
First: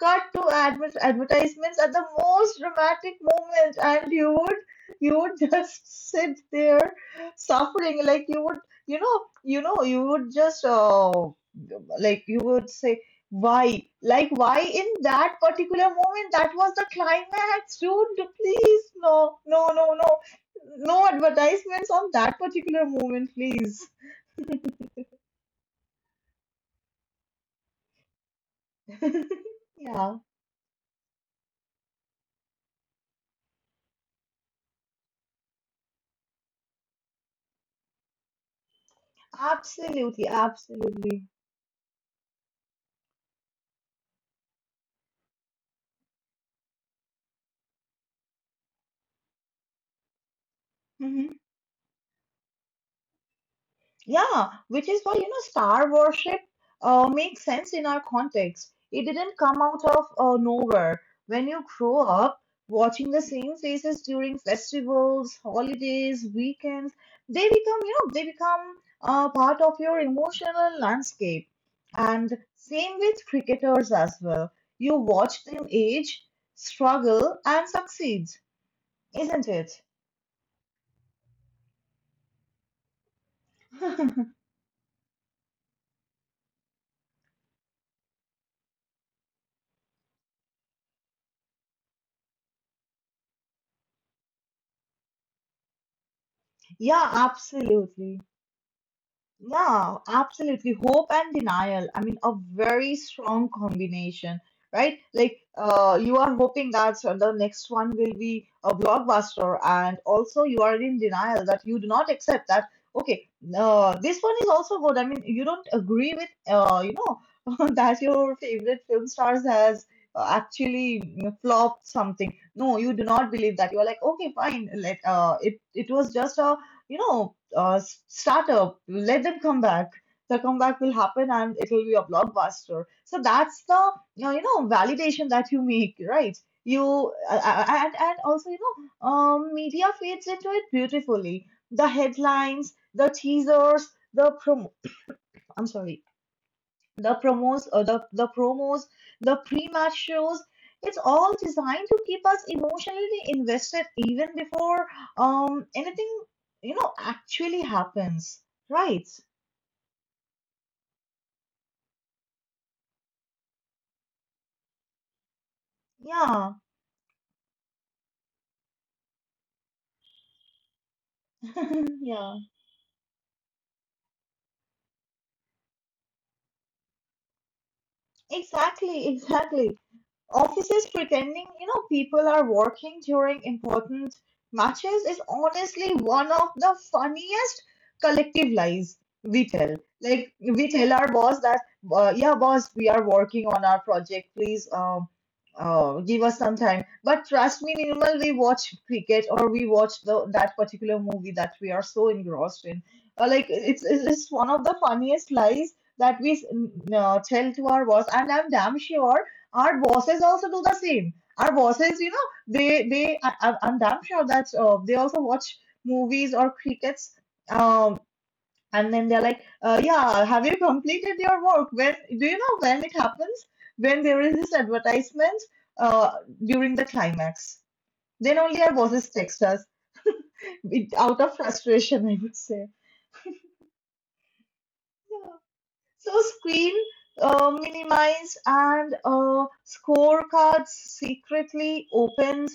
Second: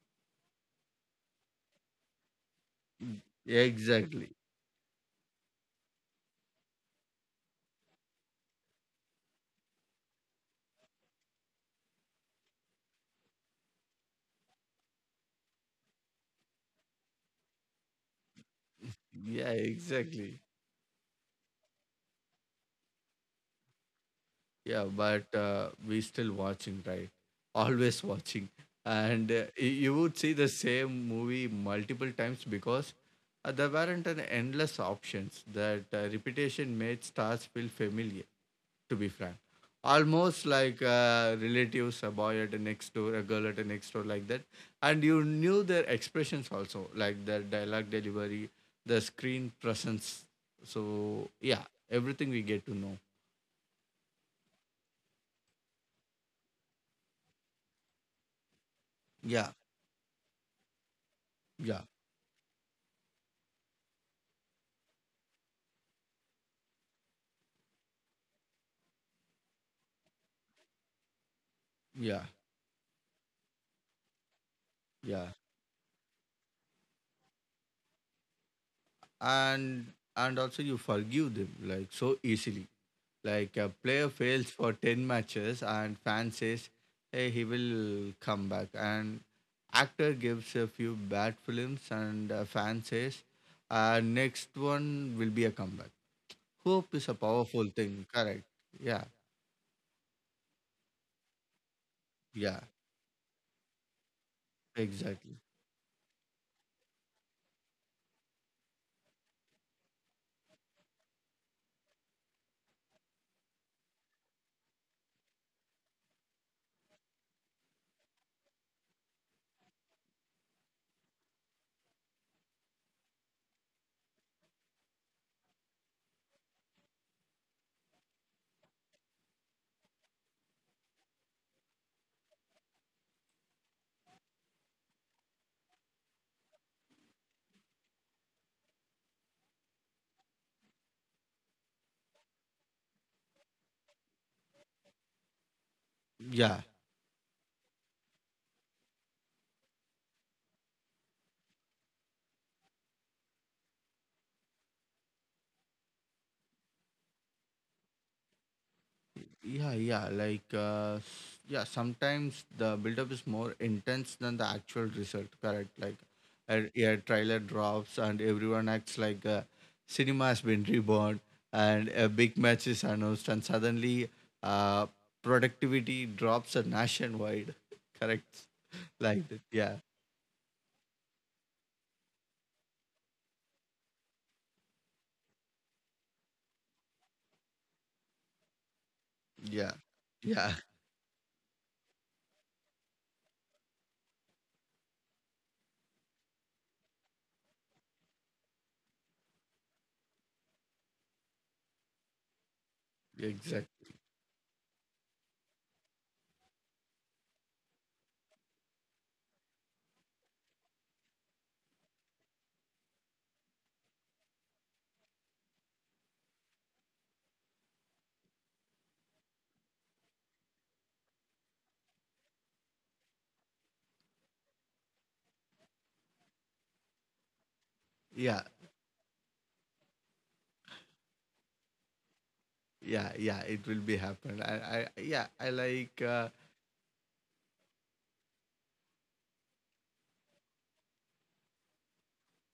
S1: cut to adver- advertisements at the most dramatic moment, and you
S2: exactly.
S1: would you would just sit there suffering, like you would, you know, you know, you would just, uh, like you would say, why, like why in that particular moment, that was the climax, dude. Please, no,
S2: Yeah,
S1: no, no, no,
S2: exactly.
S1: no advertisements on that particular moment, please.
S2: Yeah, but uh, we still watching, right? Always watching, and uh, y- you
S1: Yeah.
S2: would see the same movie multiple times because uh, there weren't an endless options. That uh, repetition made stars feel familiar, to be frank.
S1: Absolutely,
S2: Almost like
S1: absolutely.
S2: uh, relatives, a boy at the next door, a girl at the next door, like that. And you knew their expressions also, like their dialogue delivery, the screen presence.
S1: Hmm.
S2: So, yeah, everything we get to know.
S1: Yeah, which is why, you know, star worship uh, makes sense in our context. It didn't
S2: Yeah,
S1: come out of uh, nowhere. When you
S2: yeah,
S1: grow up watching the same faces during festivals, holidays, weekends, they become, you know, they become uh, part of your emotional landscape.
S2: yeah,
S1: And same with cricketers as well. You
S2: yeah.
S1: watch them age, struggle, and succeed, isn't it?
S2: And and also you forgive them like so easily. Like a player fails for ten matches and fan says, hey, he will come back. And actor gives a few bad films and a fan says, uh, next one will be a comeback. Hope is
S1: Yeah,
S2: a powerful thing.
S1: absolutely.
S2: Correct. Yeah.
S1: Yeah, absolutely. Hope and denial. I mean, a
S2: Yeah.
S1: very strong combination, right?
S2: Exactly.
S1: Like, uh, you are hoping that the next one will be a blockbuster, and also you are in denial that you do not accept that. Okay, uh, this one is also good. I mean, you don't agree with, uh, you know, that your favorite film stars has uh, actually you know, flopped something. No, you do not believe that. You are like, okay, fine. Let uh, it it was just a you know, uh, s- start up, let them come back. The comeback will happen and it will be a blockbuster. So that's the, you know, you know, validation that you make, right? You, uh, uh, and, and also, you know, um, media feeds into it beautifully. The headlines, the teasers, the prom I'm sorry,
S2: Yeah.
S1: the promos or the, the promos, the pre-match shows. It's all designed to keep us emotionally invested even before um anything you know actually happens. Right.
S2: Yeah, yeah. Like, uh, s- yeah, sometimes the buildup is more intense than the actual result, correct? Like,
S1: Yeah.
S2: a, a trailer drops and everyone acts like uh, cinema has been reborn, and a
S1: yeah.
S2: big match is announced, and suddenly uh, productivity drops a nationwide, correct?
S1: Exactly,
S2: Like that. Yeah,
S1: exactly. Offices pretending, you know, people are working during important matches is honestly one of the funniest collective lies we
S2: yeah,
S1: tell. Like
S2: yeah,
S1: we tell our boss that, uh, yeah, boss, we are working on our project. Please, um, uh, give us some time. But trust me, Nirmal, we watch cricket or we watch the that particular movie that we are so engrossed in. Uh, like it's
S2: exactly.
S1: it's it's one of the funniest lies that we s- n- uh, tell to our boss, and I'm damn sure our bosses also do the same. Our bosses, you know, they they I, I'm I'm damn sure that uh, they also watch movies or crickets. Um, and then they're like, uh, yeah, have you completed your work? When do you know when it happens? When there is this advertisement uh, during the climax, then
S2: Yeah,
S1: only our bosses text us out of frustration, I would say.
S2: yeah, yeah. It will be happen. I, I yeah, I like.
S1: So
S2: Uh,
S1: screen uh, minimized and uh, scorecards secretly opened,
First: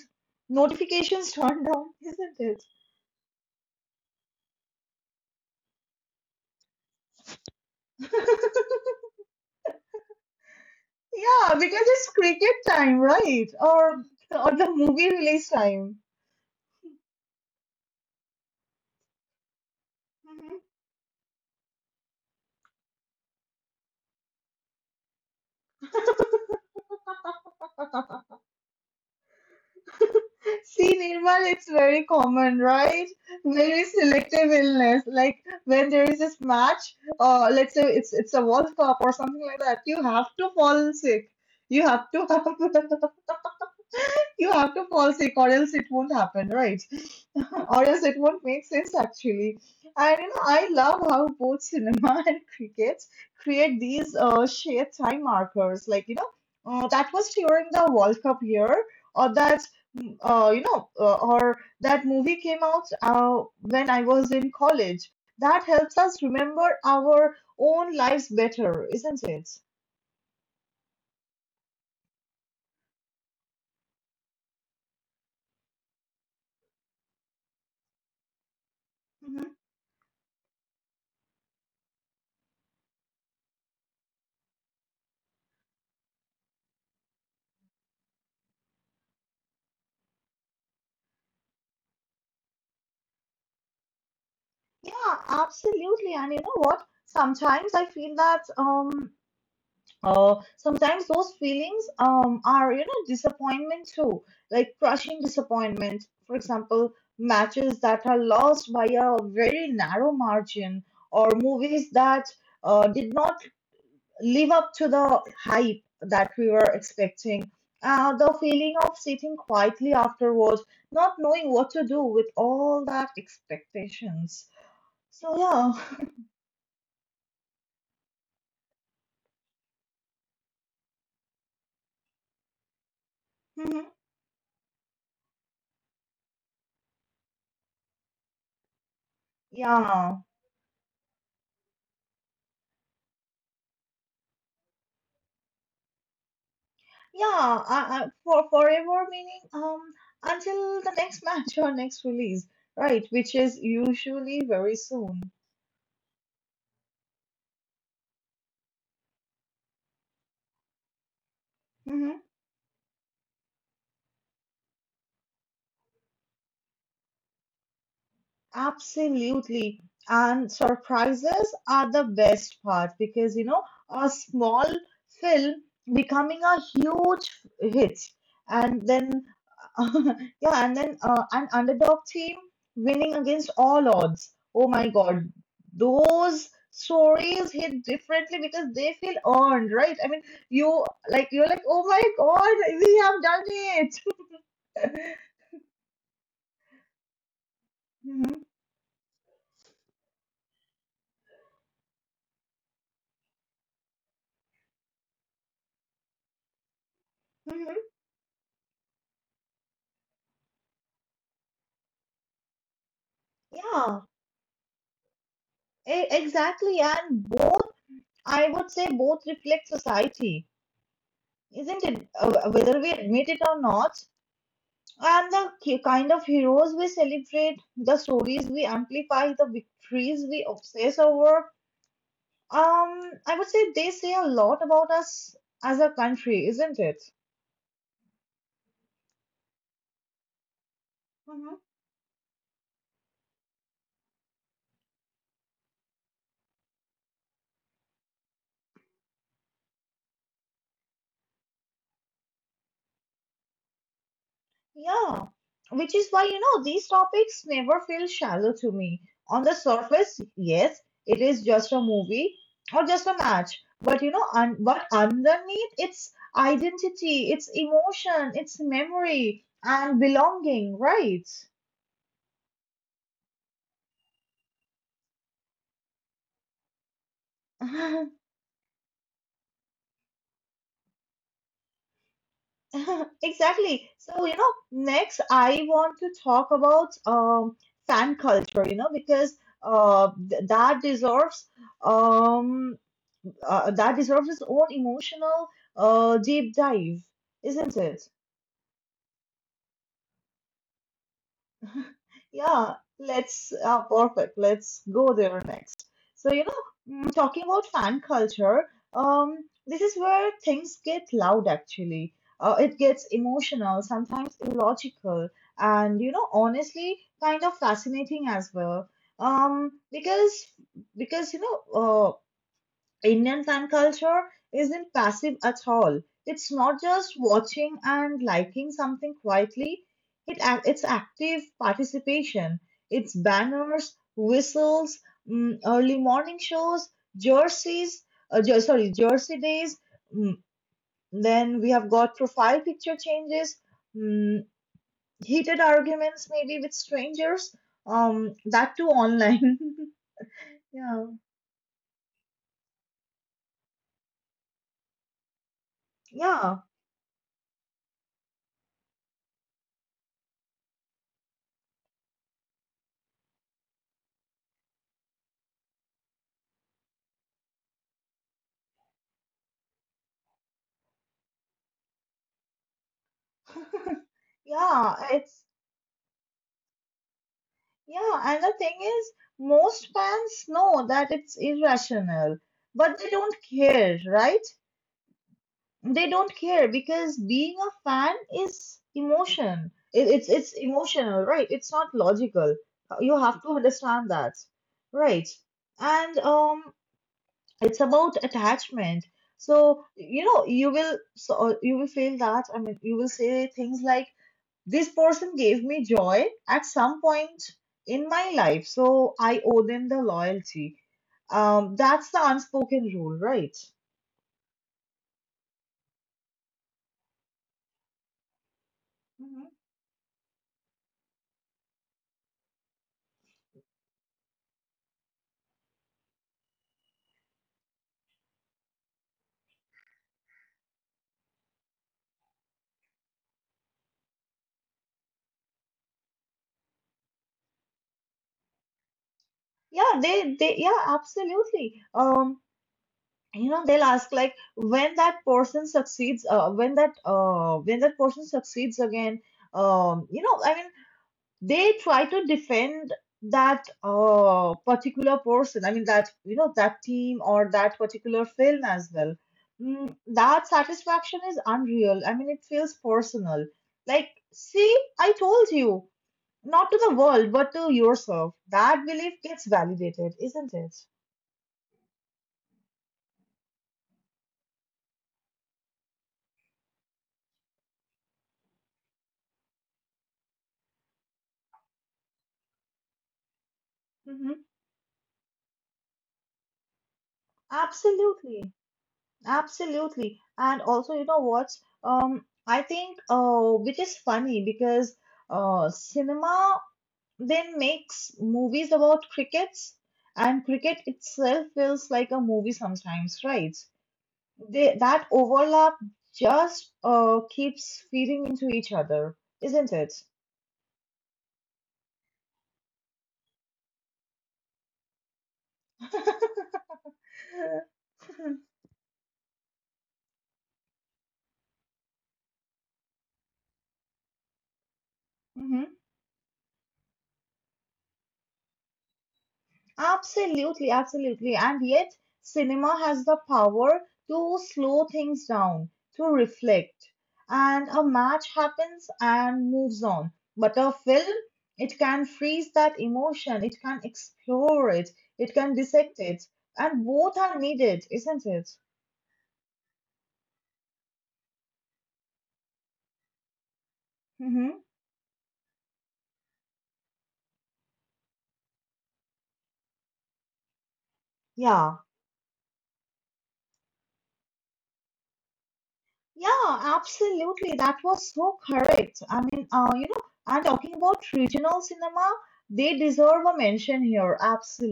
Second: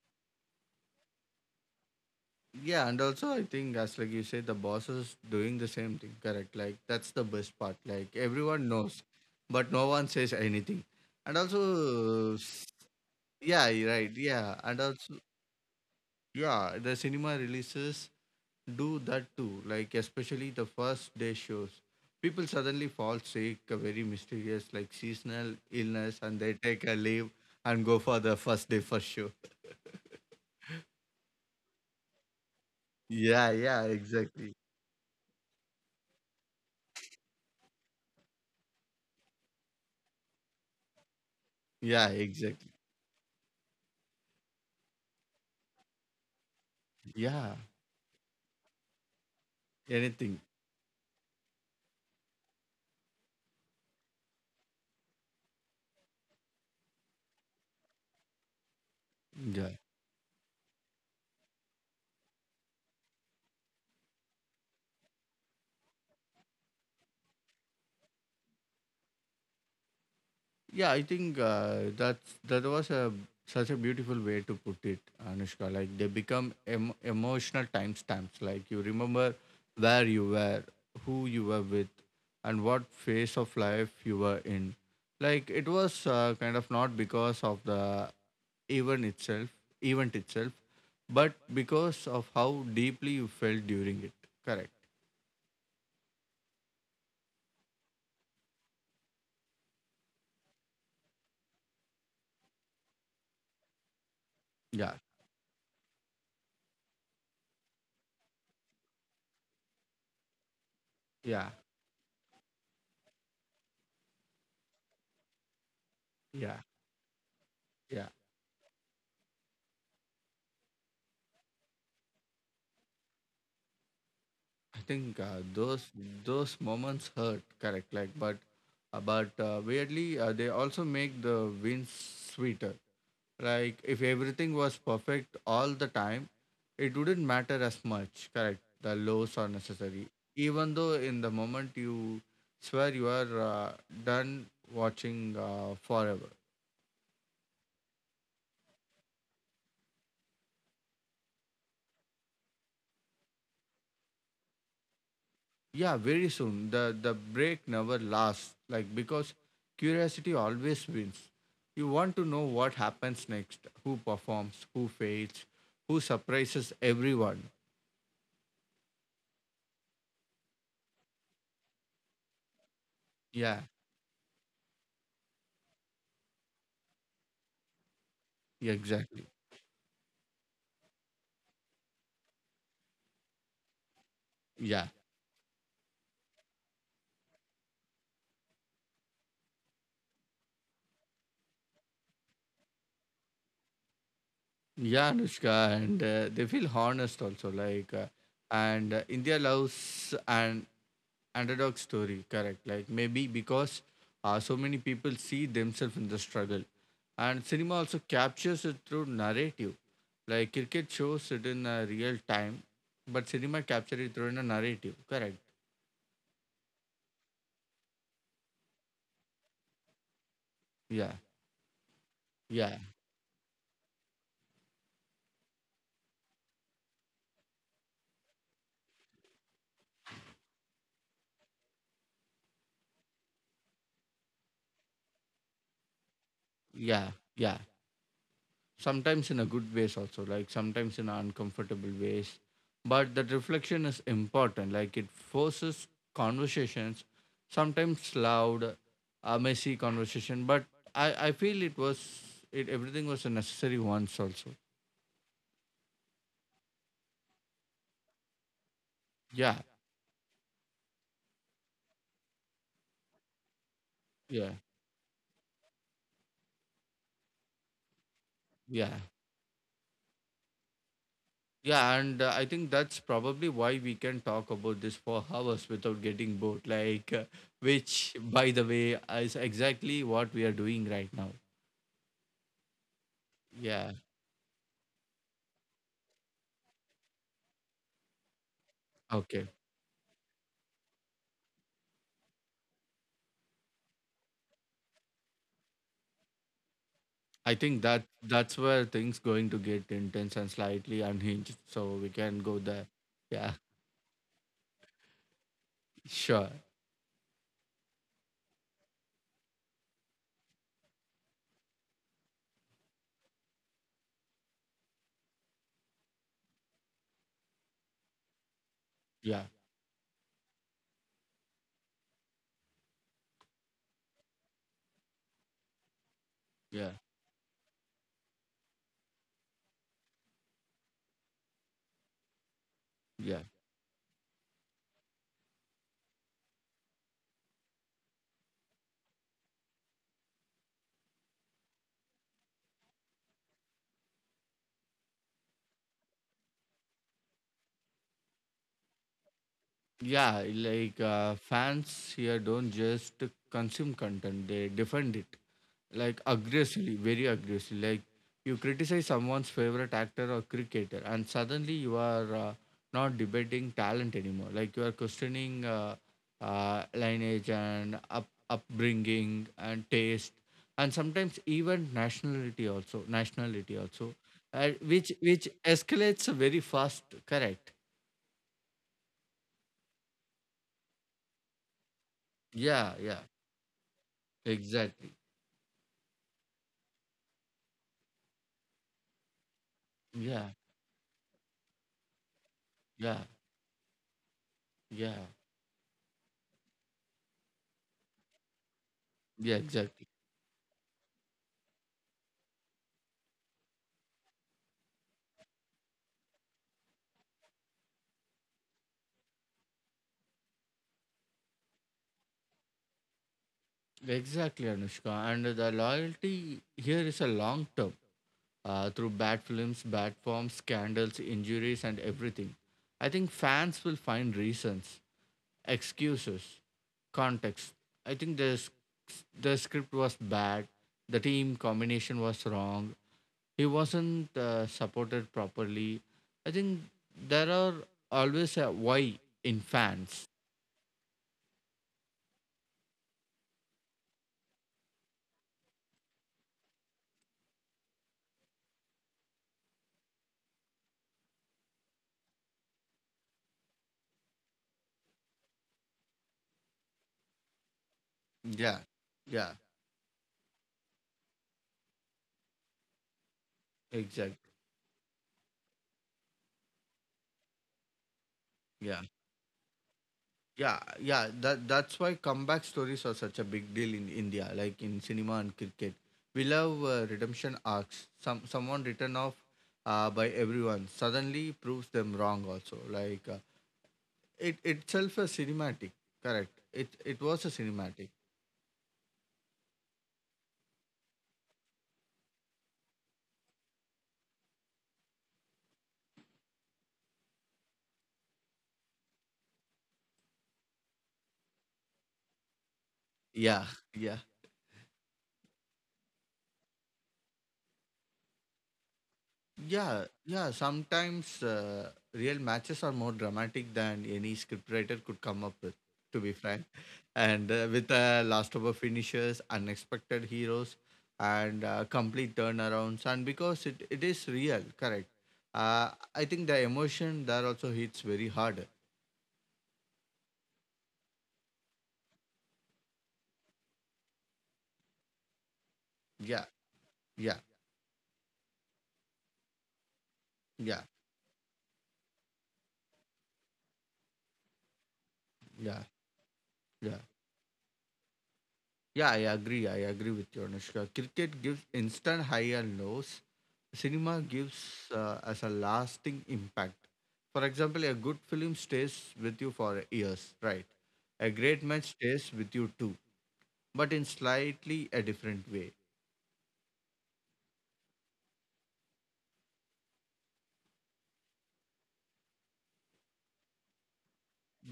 S1: notifications turned down, isn't it?
S2: Yeah, and also I think as like you said, the boss is doing the same thing, correct? Like that's the best part. Like everyone knows, but no one says anything. And
S1: Yeah, because it's
S2: also,
S1: cricket
S2: s-
S1: time, right?
S2: yeah, you're
S1: Or
S2: right,
S1: or
S2: yeah,
S1: the
S2: and
S1: movie
S2: also,
S1: release time.
S2: yeah, the cinema releases do that too. Like especially the first day shows, people suddenly fall sick, a very mysterious like seasonal illness, and they take a leave and go for the first day first show.
S1: See, Nirmal, it's very common, right?
S2: Yeah, yeah,
S1: Very selective
S2: exactly.
S1: illness. Like when there is this match, uh, let's say it's it's a World Cup or something like that, you have to fall sick. You
S2: Yeah,
S1: have to have.
S2: exactly.
S1: You have to fall sick, or else it won't happen, right?
S2: Yeah,
S1: Or else it won't make sense, actually. And you
S2: anything.
S1: know, I love how both cinema and cricket create these uh, shared time markers, like you know, uh, that was during the World Cup year, or that
S2: Yeah,
S1: mm, uh, you know, uh, or that movie came out uh, when I was in college. That helps us remember our own lives better, isn't it?
S2: yeah. I think uh, that's that was a such a beautiful way to put it, Anushka. Like they become em- emotional timestamps. Like you remember
S1: Mhm.
S2: where you were, who you were with, and what phase of life you were in. Like it was uh, kind of not because of the event itself, event itself, but because of how deeply you felt during it. Correct.
S1: Yeah, absolutely. And you know what? Sometimes I feel that um Uh, sometimes those feelings um, are, you know, disappointment too, like
S2: Yeah.
S1: crushing disappointment. For example, matches that are lost by a very narrow margin, or
S2: Yeah.
S1: movies that uh, did not live up to the hype that we
S2: Yeah.
S1: were expecting.
S2: Yeah.
S1: Uh, the feeling of sitting quietly afterwards, not knowing what to do with all that expectations.
S2: I think
S1: So
S2: uh,
S1: yeah,
S2: those those moments hurt, correct? Like, but uh, but uh, weirdly, uh, they also make the wins sweeter. Like,
S1: Mhm.
S2: if everything was perfect all the time, it wouldn't matter as much, correct? The lows are necessary,
S1: yeah.
S2: even though in the moment you swear you are uh, done watching uh, forever.
S1: Yeah, I, I, for forever meaning um until the next match or next release, right? Which is usually very soon.
S2: Yeah, very soon. The the break never lasts. Like because curiosity always wins. You want
S1: Hmm.
S2: to know what happens next, who performs, who fails, who surprises everyone.
S1: Absolutely. And surprises are the best part because you know
S2: Yeah,
S1: a small film becoming a huge hit,
S2: yeah,
S1: and then
S2: exactly.
S1: yeah, and then uh, an underdog team winning against all odds. Oh
S2: Yeah,
S1: my God, those stories hit differently because they feel earned, right? I mean, you like you're like, oh my God, we have done it.
S2: yeah, Anushka, and uh, they feel honest also. Like, uh,
S1: Mhm,
S2: and uh, India loves and underdog story, correct? Like maybe because uh, so many people see themselves in the struggle, and cinema
S1: mhm.
S2: also captures it through narrative, like cricket shows it in uh, real time, but cinema
S1: Yeah,
S2: captures it through in a narrative, correct?
S1: e- exactly. And both, I would say, both reflect society,
S2: Yeah,
S1: isn't it? Uh,
S2: yeah,
S1: whether we admit it or not. And the ki- kind of heroes we celebrate, the stories we amplify, the victories we obsess over. Um, I would say they say a lot about us as a country, isn't it?
S2: yeah, yeah, sometimes in a good ways also, like sometimes in
S1: Hmm.
S2: uncomfortable ways, but that reflection is important. Like it forces conversations, sometimes loud, a messy conversation, but i i feel it was it everything was a necessary once also.
S1: Yeah, which is why, you know, these topics never feel shallow to me. On the
S2: Yeah,
S1: surface, yes, it is just a movie or just a match, but you know,
S2: yeah,
S1: un but underneath, it's identity, it's emotion, it's
S2: yeah,
S1: memory and belonging, right?
S2: yeah, and uh, I think that's probably why we can talk about this for hours without getting bored, like uh, which, by the way, is exactly what we are doing right now.
S1: Exactly.
S2: Yeah,
S1: So, you know, next I want to talk about um, fan culture, you know, because
S2: okay.
S1: uh, th- that deserves um, uh, that deserves its own emotional uh, deep dive,
S2: I
S1: isn't
S2: think that
S1: it?
S2: that's where things going to get intense and slightly unhinged. So we can go
S1: Yeah,
S2: there.
S1: let's
S2: Yeah,
S1: uh, perfect. Let's go there next. So, you
S2: sure.
S1: know, mm, Talking about fan culture, um, this is where things get loud actually. Uh, it gets emotional, sometimes illogical, and you know, honestly, kind of fascinating as well.
S2: Yeah,
S1: Um, because because you know, uh, Indian fan culture isn't passive at all. It's not
S2: yeah,
S1: just watching and liking something quietly. It ac- it's active participation. It's
S2: yeah,
S1: banners, whistles, mm, early morning shows, jerseys. Uh, jer- sorry, jersey days. Mm, then we have got profile picture changes, mm, heated arguments maybe with strangers. Um, that too online.
S2: yeah. Like
S1: yeah,
S2: uh, fans here don't just consume content; they defend it. Like
S1: yeah,
S2: aggressively, very aggressively. Like you criticize someone's favorite actor or cricketer, and suddenly you are uh, not debating talent anymore. Like you are questioning uh, uh, lineage and up, upbringing and taste, and sometimes even nationality also. Nationality also, uh,
S1: yeah.
S2: which
S1: It's
S2: which escalates very fast. Correct.
S1: Yeah, and the thing is, most fans know that it's irrational,
S2: Yeah.
S1: but they
S2: Yeah.
S1: don't care, right?
S2: Exactly.
S1: They don't care because being a fan is emotion. It, it's
S2: Yeah.
S1: it's emotional, right? It's not logical. You
S2: Yeah.
S1: have to understand that,
S2: Yeah.
S1: right? And um, it's about attachment.
S2: Yeah.
S1: So
S2: Exactly.
S1: you know, you will so you will feel that. I mean, you will say things like, this person gave me joy at some point in my life, so I owe them the loyalty. Um, that's the unspoken rule, right?
S2: Exactly, Anushka. And the loyalty here is a long term, uh, through bad
S1: Hmm.
S2: films, bad forms, scandals, injuries, and everything. I think fans will find reasons, excuses, context. I think the, s- The script was bad, the team combination was wrong, he wasn't uh, supported properly. I think there are always a why in
S1: Yeah,
S2: fans.
S1: they they yeah, absolutely. Um, you know, they'll ask like when that person succeeds, uh, when that uh when that person succeeds again. Um, you know, I mean they try to defend that uh, particular person. I mean that, you know, that team or that particular film
S2: Yeah,
S1: as well.
S2: yeah,
S1: Mm, that satisfaction is unreal. I mean it feels personal, like,
S2: exactly,
S1: see, I told you, not to the world but to yourself, that
S2: yeah.
S1: belief gets validated, isn't
S2: Yeah,
S1: it?
S2: yeah. That that's why comeback stories are such a big deal in India, like in cinema and cricket. We love uh, redemption arcs. Some someone written off uh, by everyone suddenly proves them wrong. Also, like uh,
S1: Hmm.
S2: it itself a cinematic. Correct. It it was a cinematic.
S1: Absolutely, absolutely, and also you know what? Um, I think uh, which is funny because uh, cinema then makes movies about crickets and cricket itself feels like a movie sometimes, right?
S2: Yeah, yeah.
S1: they, that overlap just uh, keeps feeding into each other, isn't it?
S2: Yeah, yeah. Sometimes uh, real matches are more dramatic than any scriptwriter could come up with, to be frank. And uh, with uh, last over finishes, unexpected heroes, and uh, complete turnarounds, and because it, it is real, correct.
S1: Mhm.
S2: Uh, I think the emotion there also hits very hard.
S1: Absolutely, absolutely. And yet, cinema has the power to slow things down, to
S2: Yeah,
S1: reflect.
S2: yeah,
S1: And a match happens and moves on. But a
S2: yeah,
S1: film, it can freeze that emotion, it can explore it, it can
S2: yeah,
S1: dissect it. And
S2: yeah.
S1: both are needed, isn't it?
S2: Yeah, I agree. I agree with you, Anushka. Cricket gives instant high and lows, cinema
S1: Mm-hmm.
S2: gives uh, us a lasting impact. For example, a good film stays with you for years, right? A great
S1: Yeah.
S2: match stays with you too, but in slightly a different way.
S1: Yeah, absolutely. That was so correct. I mean, uh, you know, and talking about regional cinema, they deserve a mention here.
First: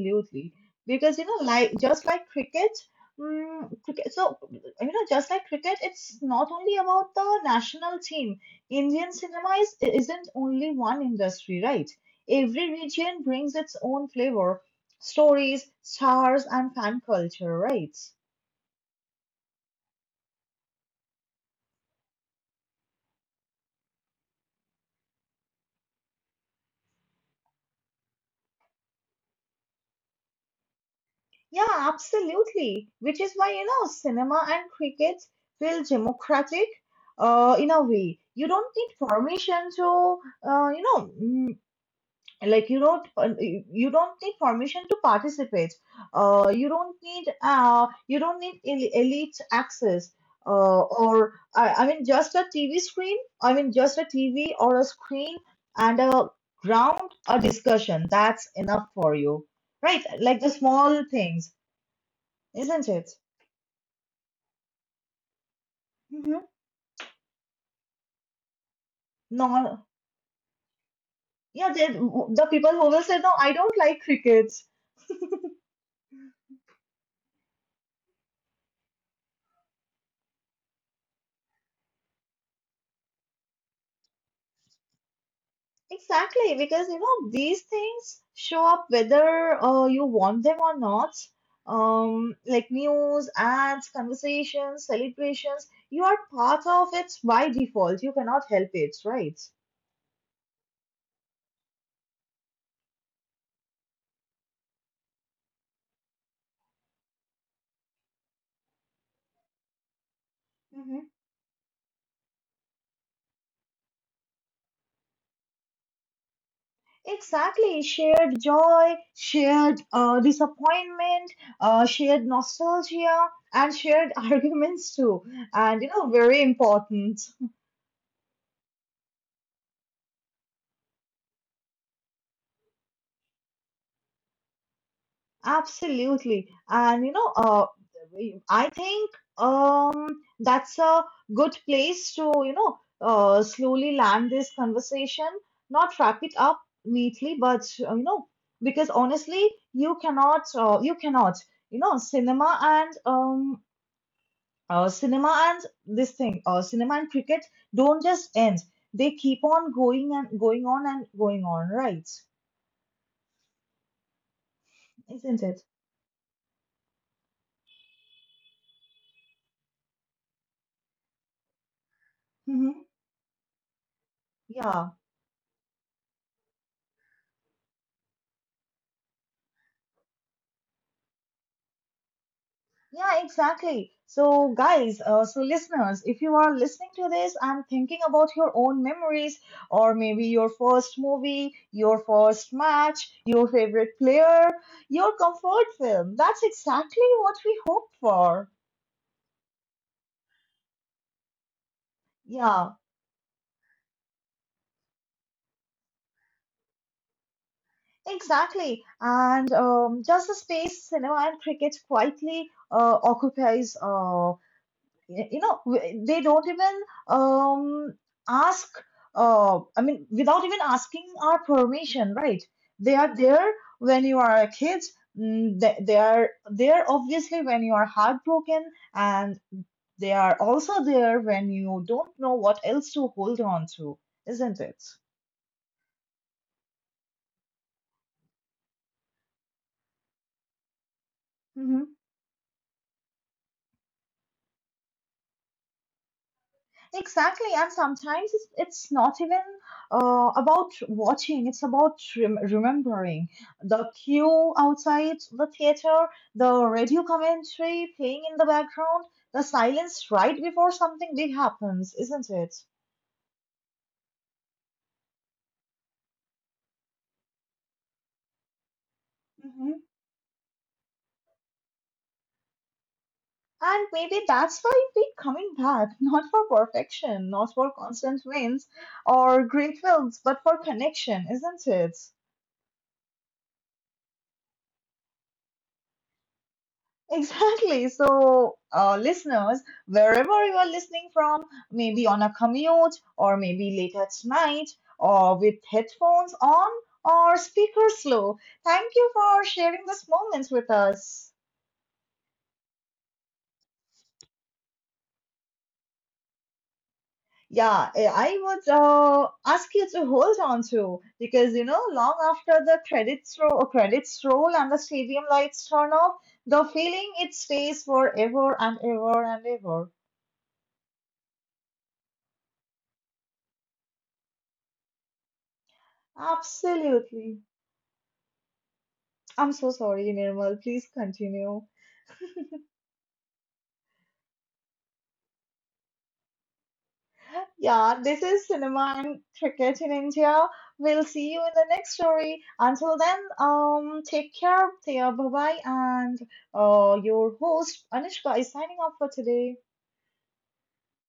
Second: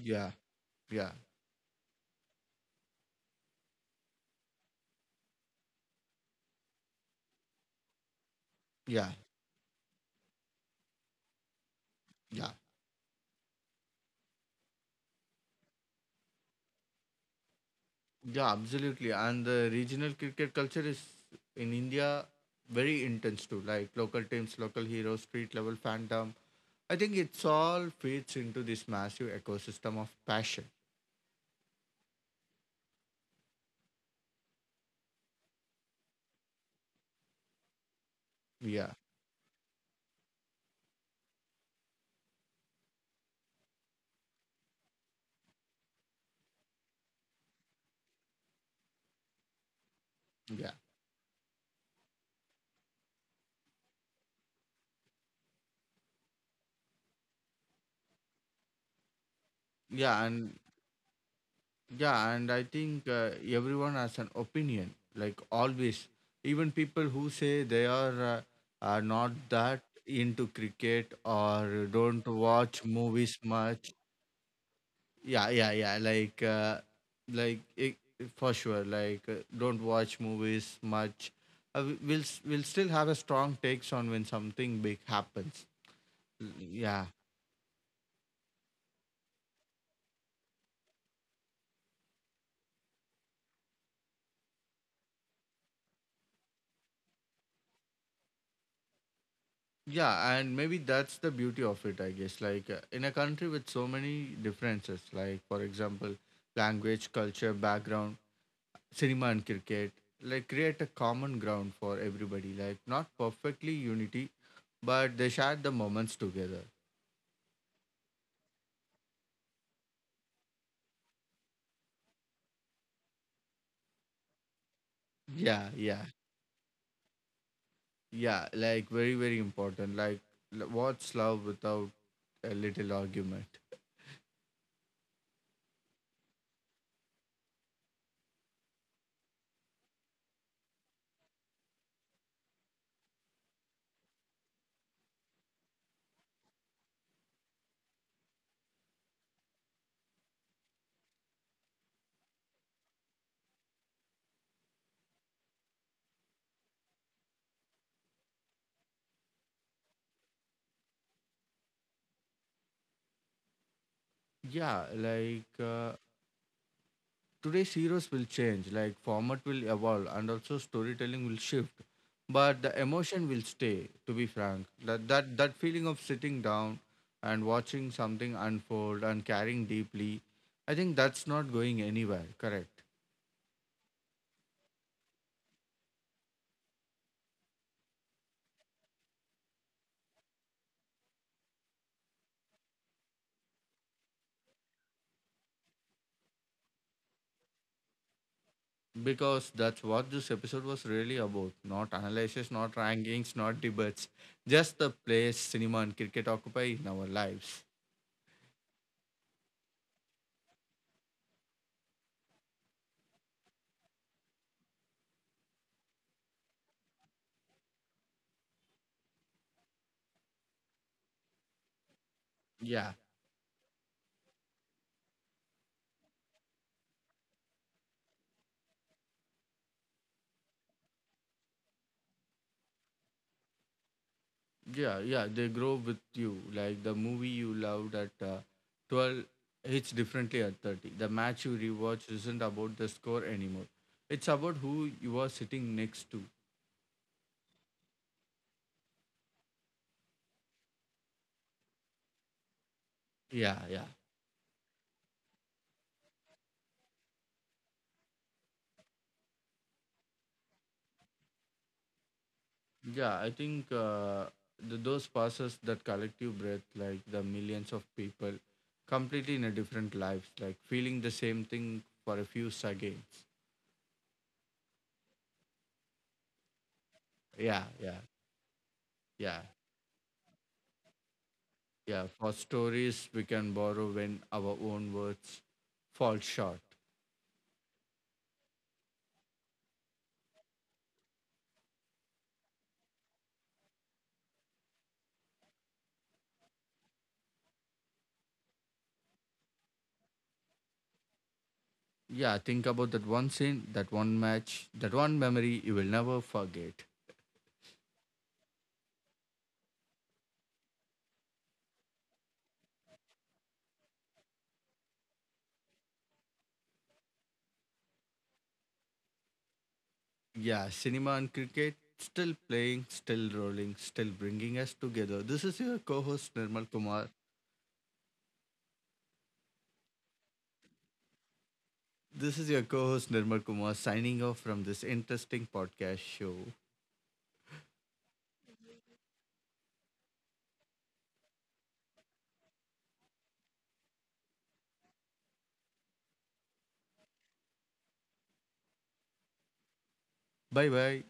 S2: Yeah, yeah,
S1: Because, you know, like just like cricket, mm, cricket, so, you know, just like cricket, it's not only about the national team.
S2: yeah,
S1: Indian cinema is, isn't only one industry, right?
S2: yeah,
S1: Every region brings its own flavor, stories, stars, and fan culture, right?
S2: yeah, absolutely. And the regional cricket culture is in India very intense too, like local teams, local heroes, street level fandom. I think it's all fits into this massive ecosystem of passion.
S1: Yeah, absolutely. Which is why, you know, cinema and cricket feel democratic uh, in a way. You don't
S2: Yeah,
S1: need permission to, uh, you know, mm, like you don't, uh, you don't need permission to participate. Uh, you don't need, uh, you don't need el- elite access.
S2: yeah,
S1: Uh, or I, I mean, just a T V screen. I mean, just a T V or a screen and a ground, a discussion. That's enough for you, right?
S2: yeah,
S1: Like the
S2: and
S1: small things,
S2: yeah, and I
S1: isn't
S2: think
S1: it?
S2: uh, everyone has an opinion, like always.
S1: Mm-hmm.
S2: Even people who say they are, uh, are not that
S1: No,
S2: into cricket
S1: yeah,
S2: or
S1: they,
S2: don't
S1: the people
S2: watch
S1: who will say, no,
S2: movies
S1: I don't
S2: much.
S1: like crickets.
S2: Yeah, yeah, yeah. Like, uh, like it, for sure. Like, uh, don't watch movies much. Uh, we- we'll s- we'll still have a strong takes on when something big happens. L-
S1: Exactly, because you
S2: Yeah.
S1: know these things show up whether uh, you want them or not. Um, like news, ads, conversations, celebrations, you are part of it by default. You cannot help it, right?
S2: Yeah, and maybe that's the beauty of it, I guess. Like uh, in a country with so many differences, like for example, language, culture, background, cinema, and cricket, like create a common ground for everybody. Like not perfectly unity, but they share the moments together.
S1: Exactly, shared joy, shared uh, disappointment, uh, shared nostalgia, and shared arguments too.
S2: Yeah,
S1: And you
S2: yeah,
S1: know, very important.
S2: yeah. Like very, very important. Like l- what's love without a little argument?
S1: Absolutely. And you know, uh, I think um, that's a good place to, you know, uh, slowly land this conversation, not wrap it up neatly, but uh, you know, because honestly, you cannot, uh, you cannot, you know, cinema and um, uh, cinema and this thing, uh, cinema and cricket don't just end. They keep on going and going on and going on, right?
S2: Yeah,
S1: Isn't
S2: like
S1: it?
S2: uh, today's heroes will change, like format will evolve and also storytelling will shift. But the
S1: Mm-hmm.
S2: emotion will stay, to be frank.
S1: Yeah.
S2: That that, that feeling of sitting down and watching something unfold and caring deeply, I think that's not going anywhere, correct?
S1: Yeah, exactly. So, guys, uh, so listeners, if you are listening to this and thinking about your own memories, or maybe your first movie, your first match, your favorite player, your comfort film, that's exactly what we hope for.
S2: Because that's what this episode was really about. Not analysis, not
S1: Yeah.
S2: rankings, not debates. Just the place cinema and cricket occupy in our lives.
S1: Exactly. And um, just the space cinema and cricket quietly uh, occupies, uh, y- you know, w- they don't even um, ask, uh, I mean, without even asking our permission, right?
S2: Yeah.
S1: They are there when you are a kid. mm, They, they are there obviously when you are heartbroken, and they are also there when you don't know what else to hold on to, isn't it?
S2: Yeah, yeah, they grow with you. Like the movie you loved at uh, twelve hits differently at thirty. The match you
S1: Mm-hmm.
S2: rewatch isn't about the score anymore. It's about who you are sitting next to.
S1: Exactly, and sometimes it's, it's not even uh, about watching, it's about rem- remembering
S2: Yeah, yeah.
S1: the queue outside the theater, the radio commentary playing in the background, the silence right before something big happens, isn't it?
S2: Yeah, I think uh, th- those passes that collective breath, like the millions of people, completely in a
S1: Hmm.
S2: different lives, like feeling the same thing for a few seconds.
S1: And maybe that's why we coming back, not for perfection, not
S2: Yeah,
S1: for
S2: yeah,
S1: constant wins
S2: yeah,
S1: or great films, but for connection, isn't it?
S2: yeah. For stories we can borrow when our own words fall short.
S1: Exactly. So, uh, listeners, wherever you are listening from, maybe on a commute or maybe late at night or with headphones on or speakers low, thank you for sharing this moment with us.
S2: Yeah, think about that one scene, that one match, that one memory you will never forget.
S1: Yeah, eh, I would uh, ask you to hold on to, because you know, long after the credits roll, credits roll and the stadium lights turn off, the feeling, it stays forever and ever and ever.
S2: Yeah, cinema and cricket still playing, still rolling, still bringing us together. This is your co host Nirmal Kumar.
S1: Absolutely. I'm so sorry, Nirmal. Please continue.
S2: This is your co host Nirmal Kumar signing off from this interesting podcast show.
S1: Yeah, this is cinema and cricket in India. We'll see you in the next story. Until then, um, take care, dear. Bye bye. And uh, your host Anishka is signing off for today.
S2: Bye bye.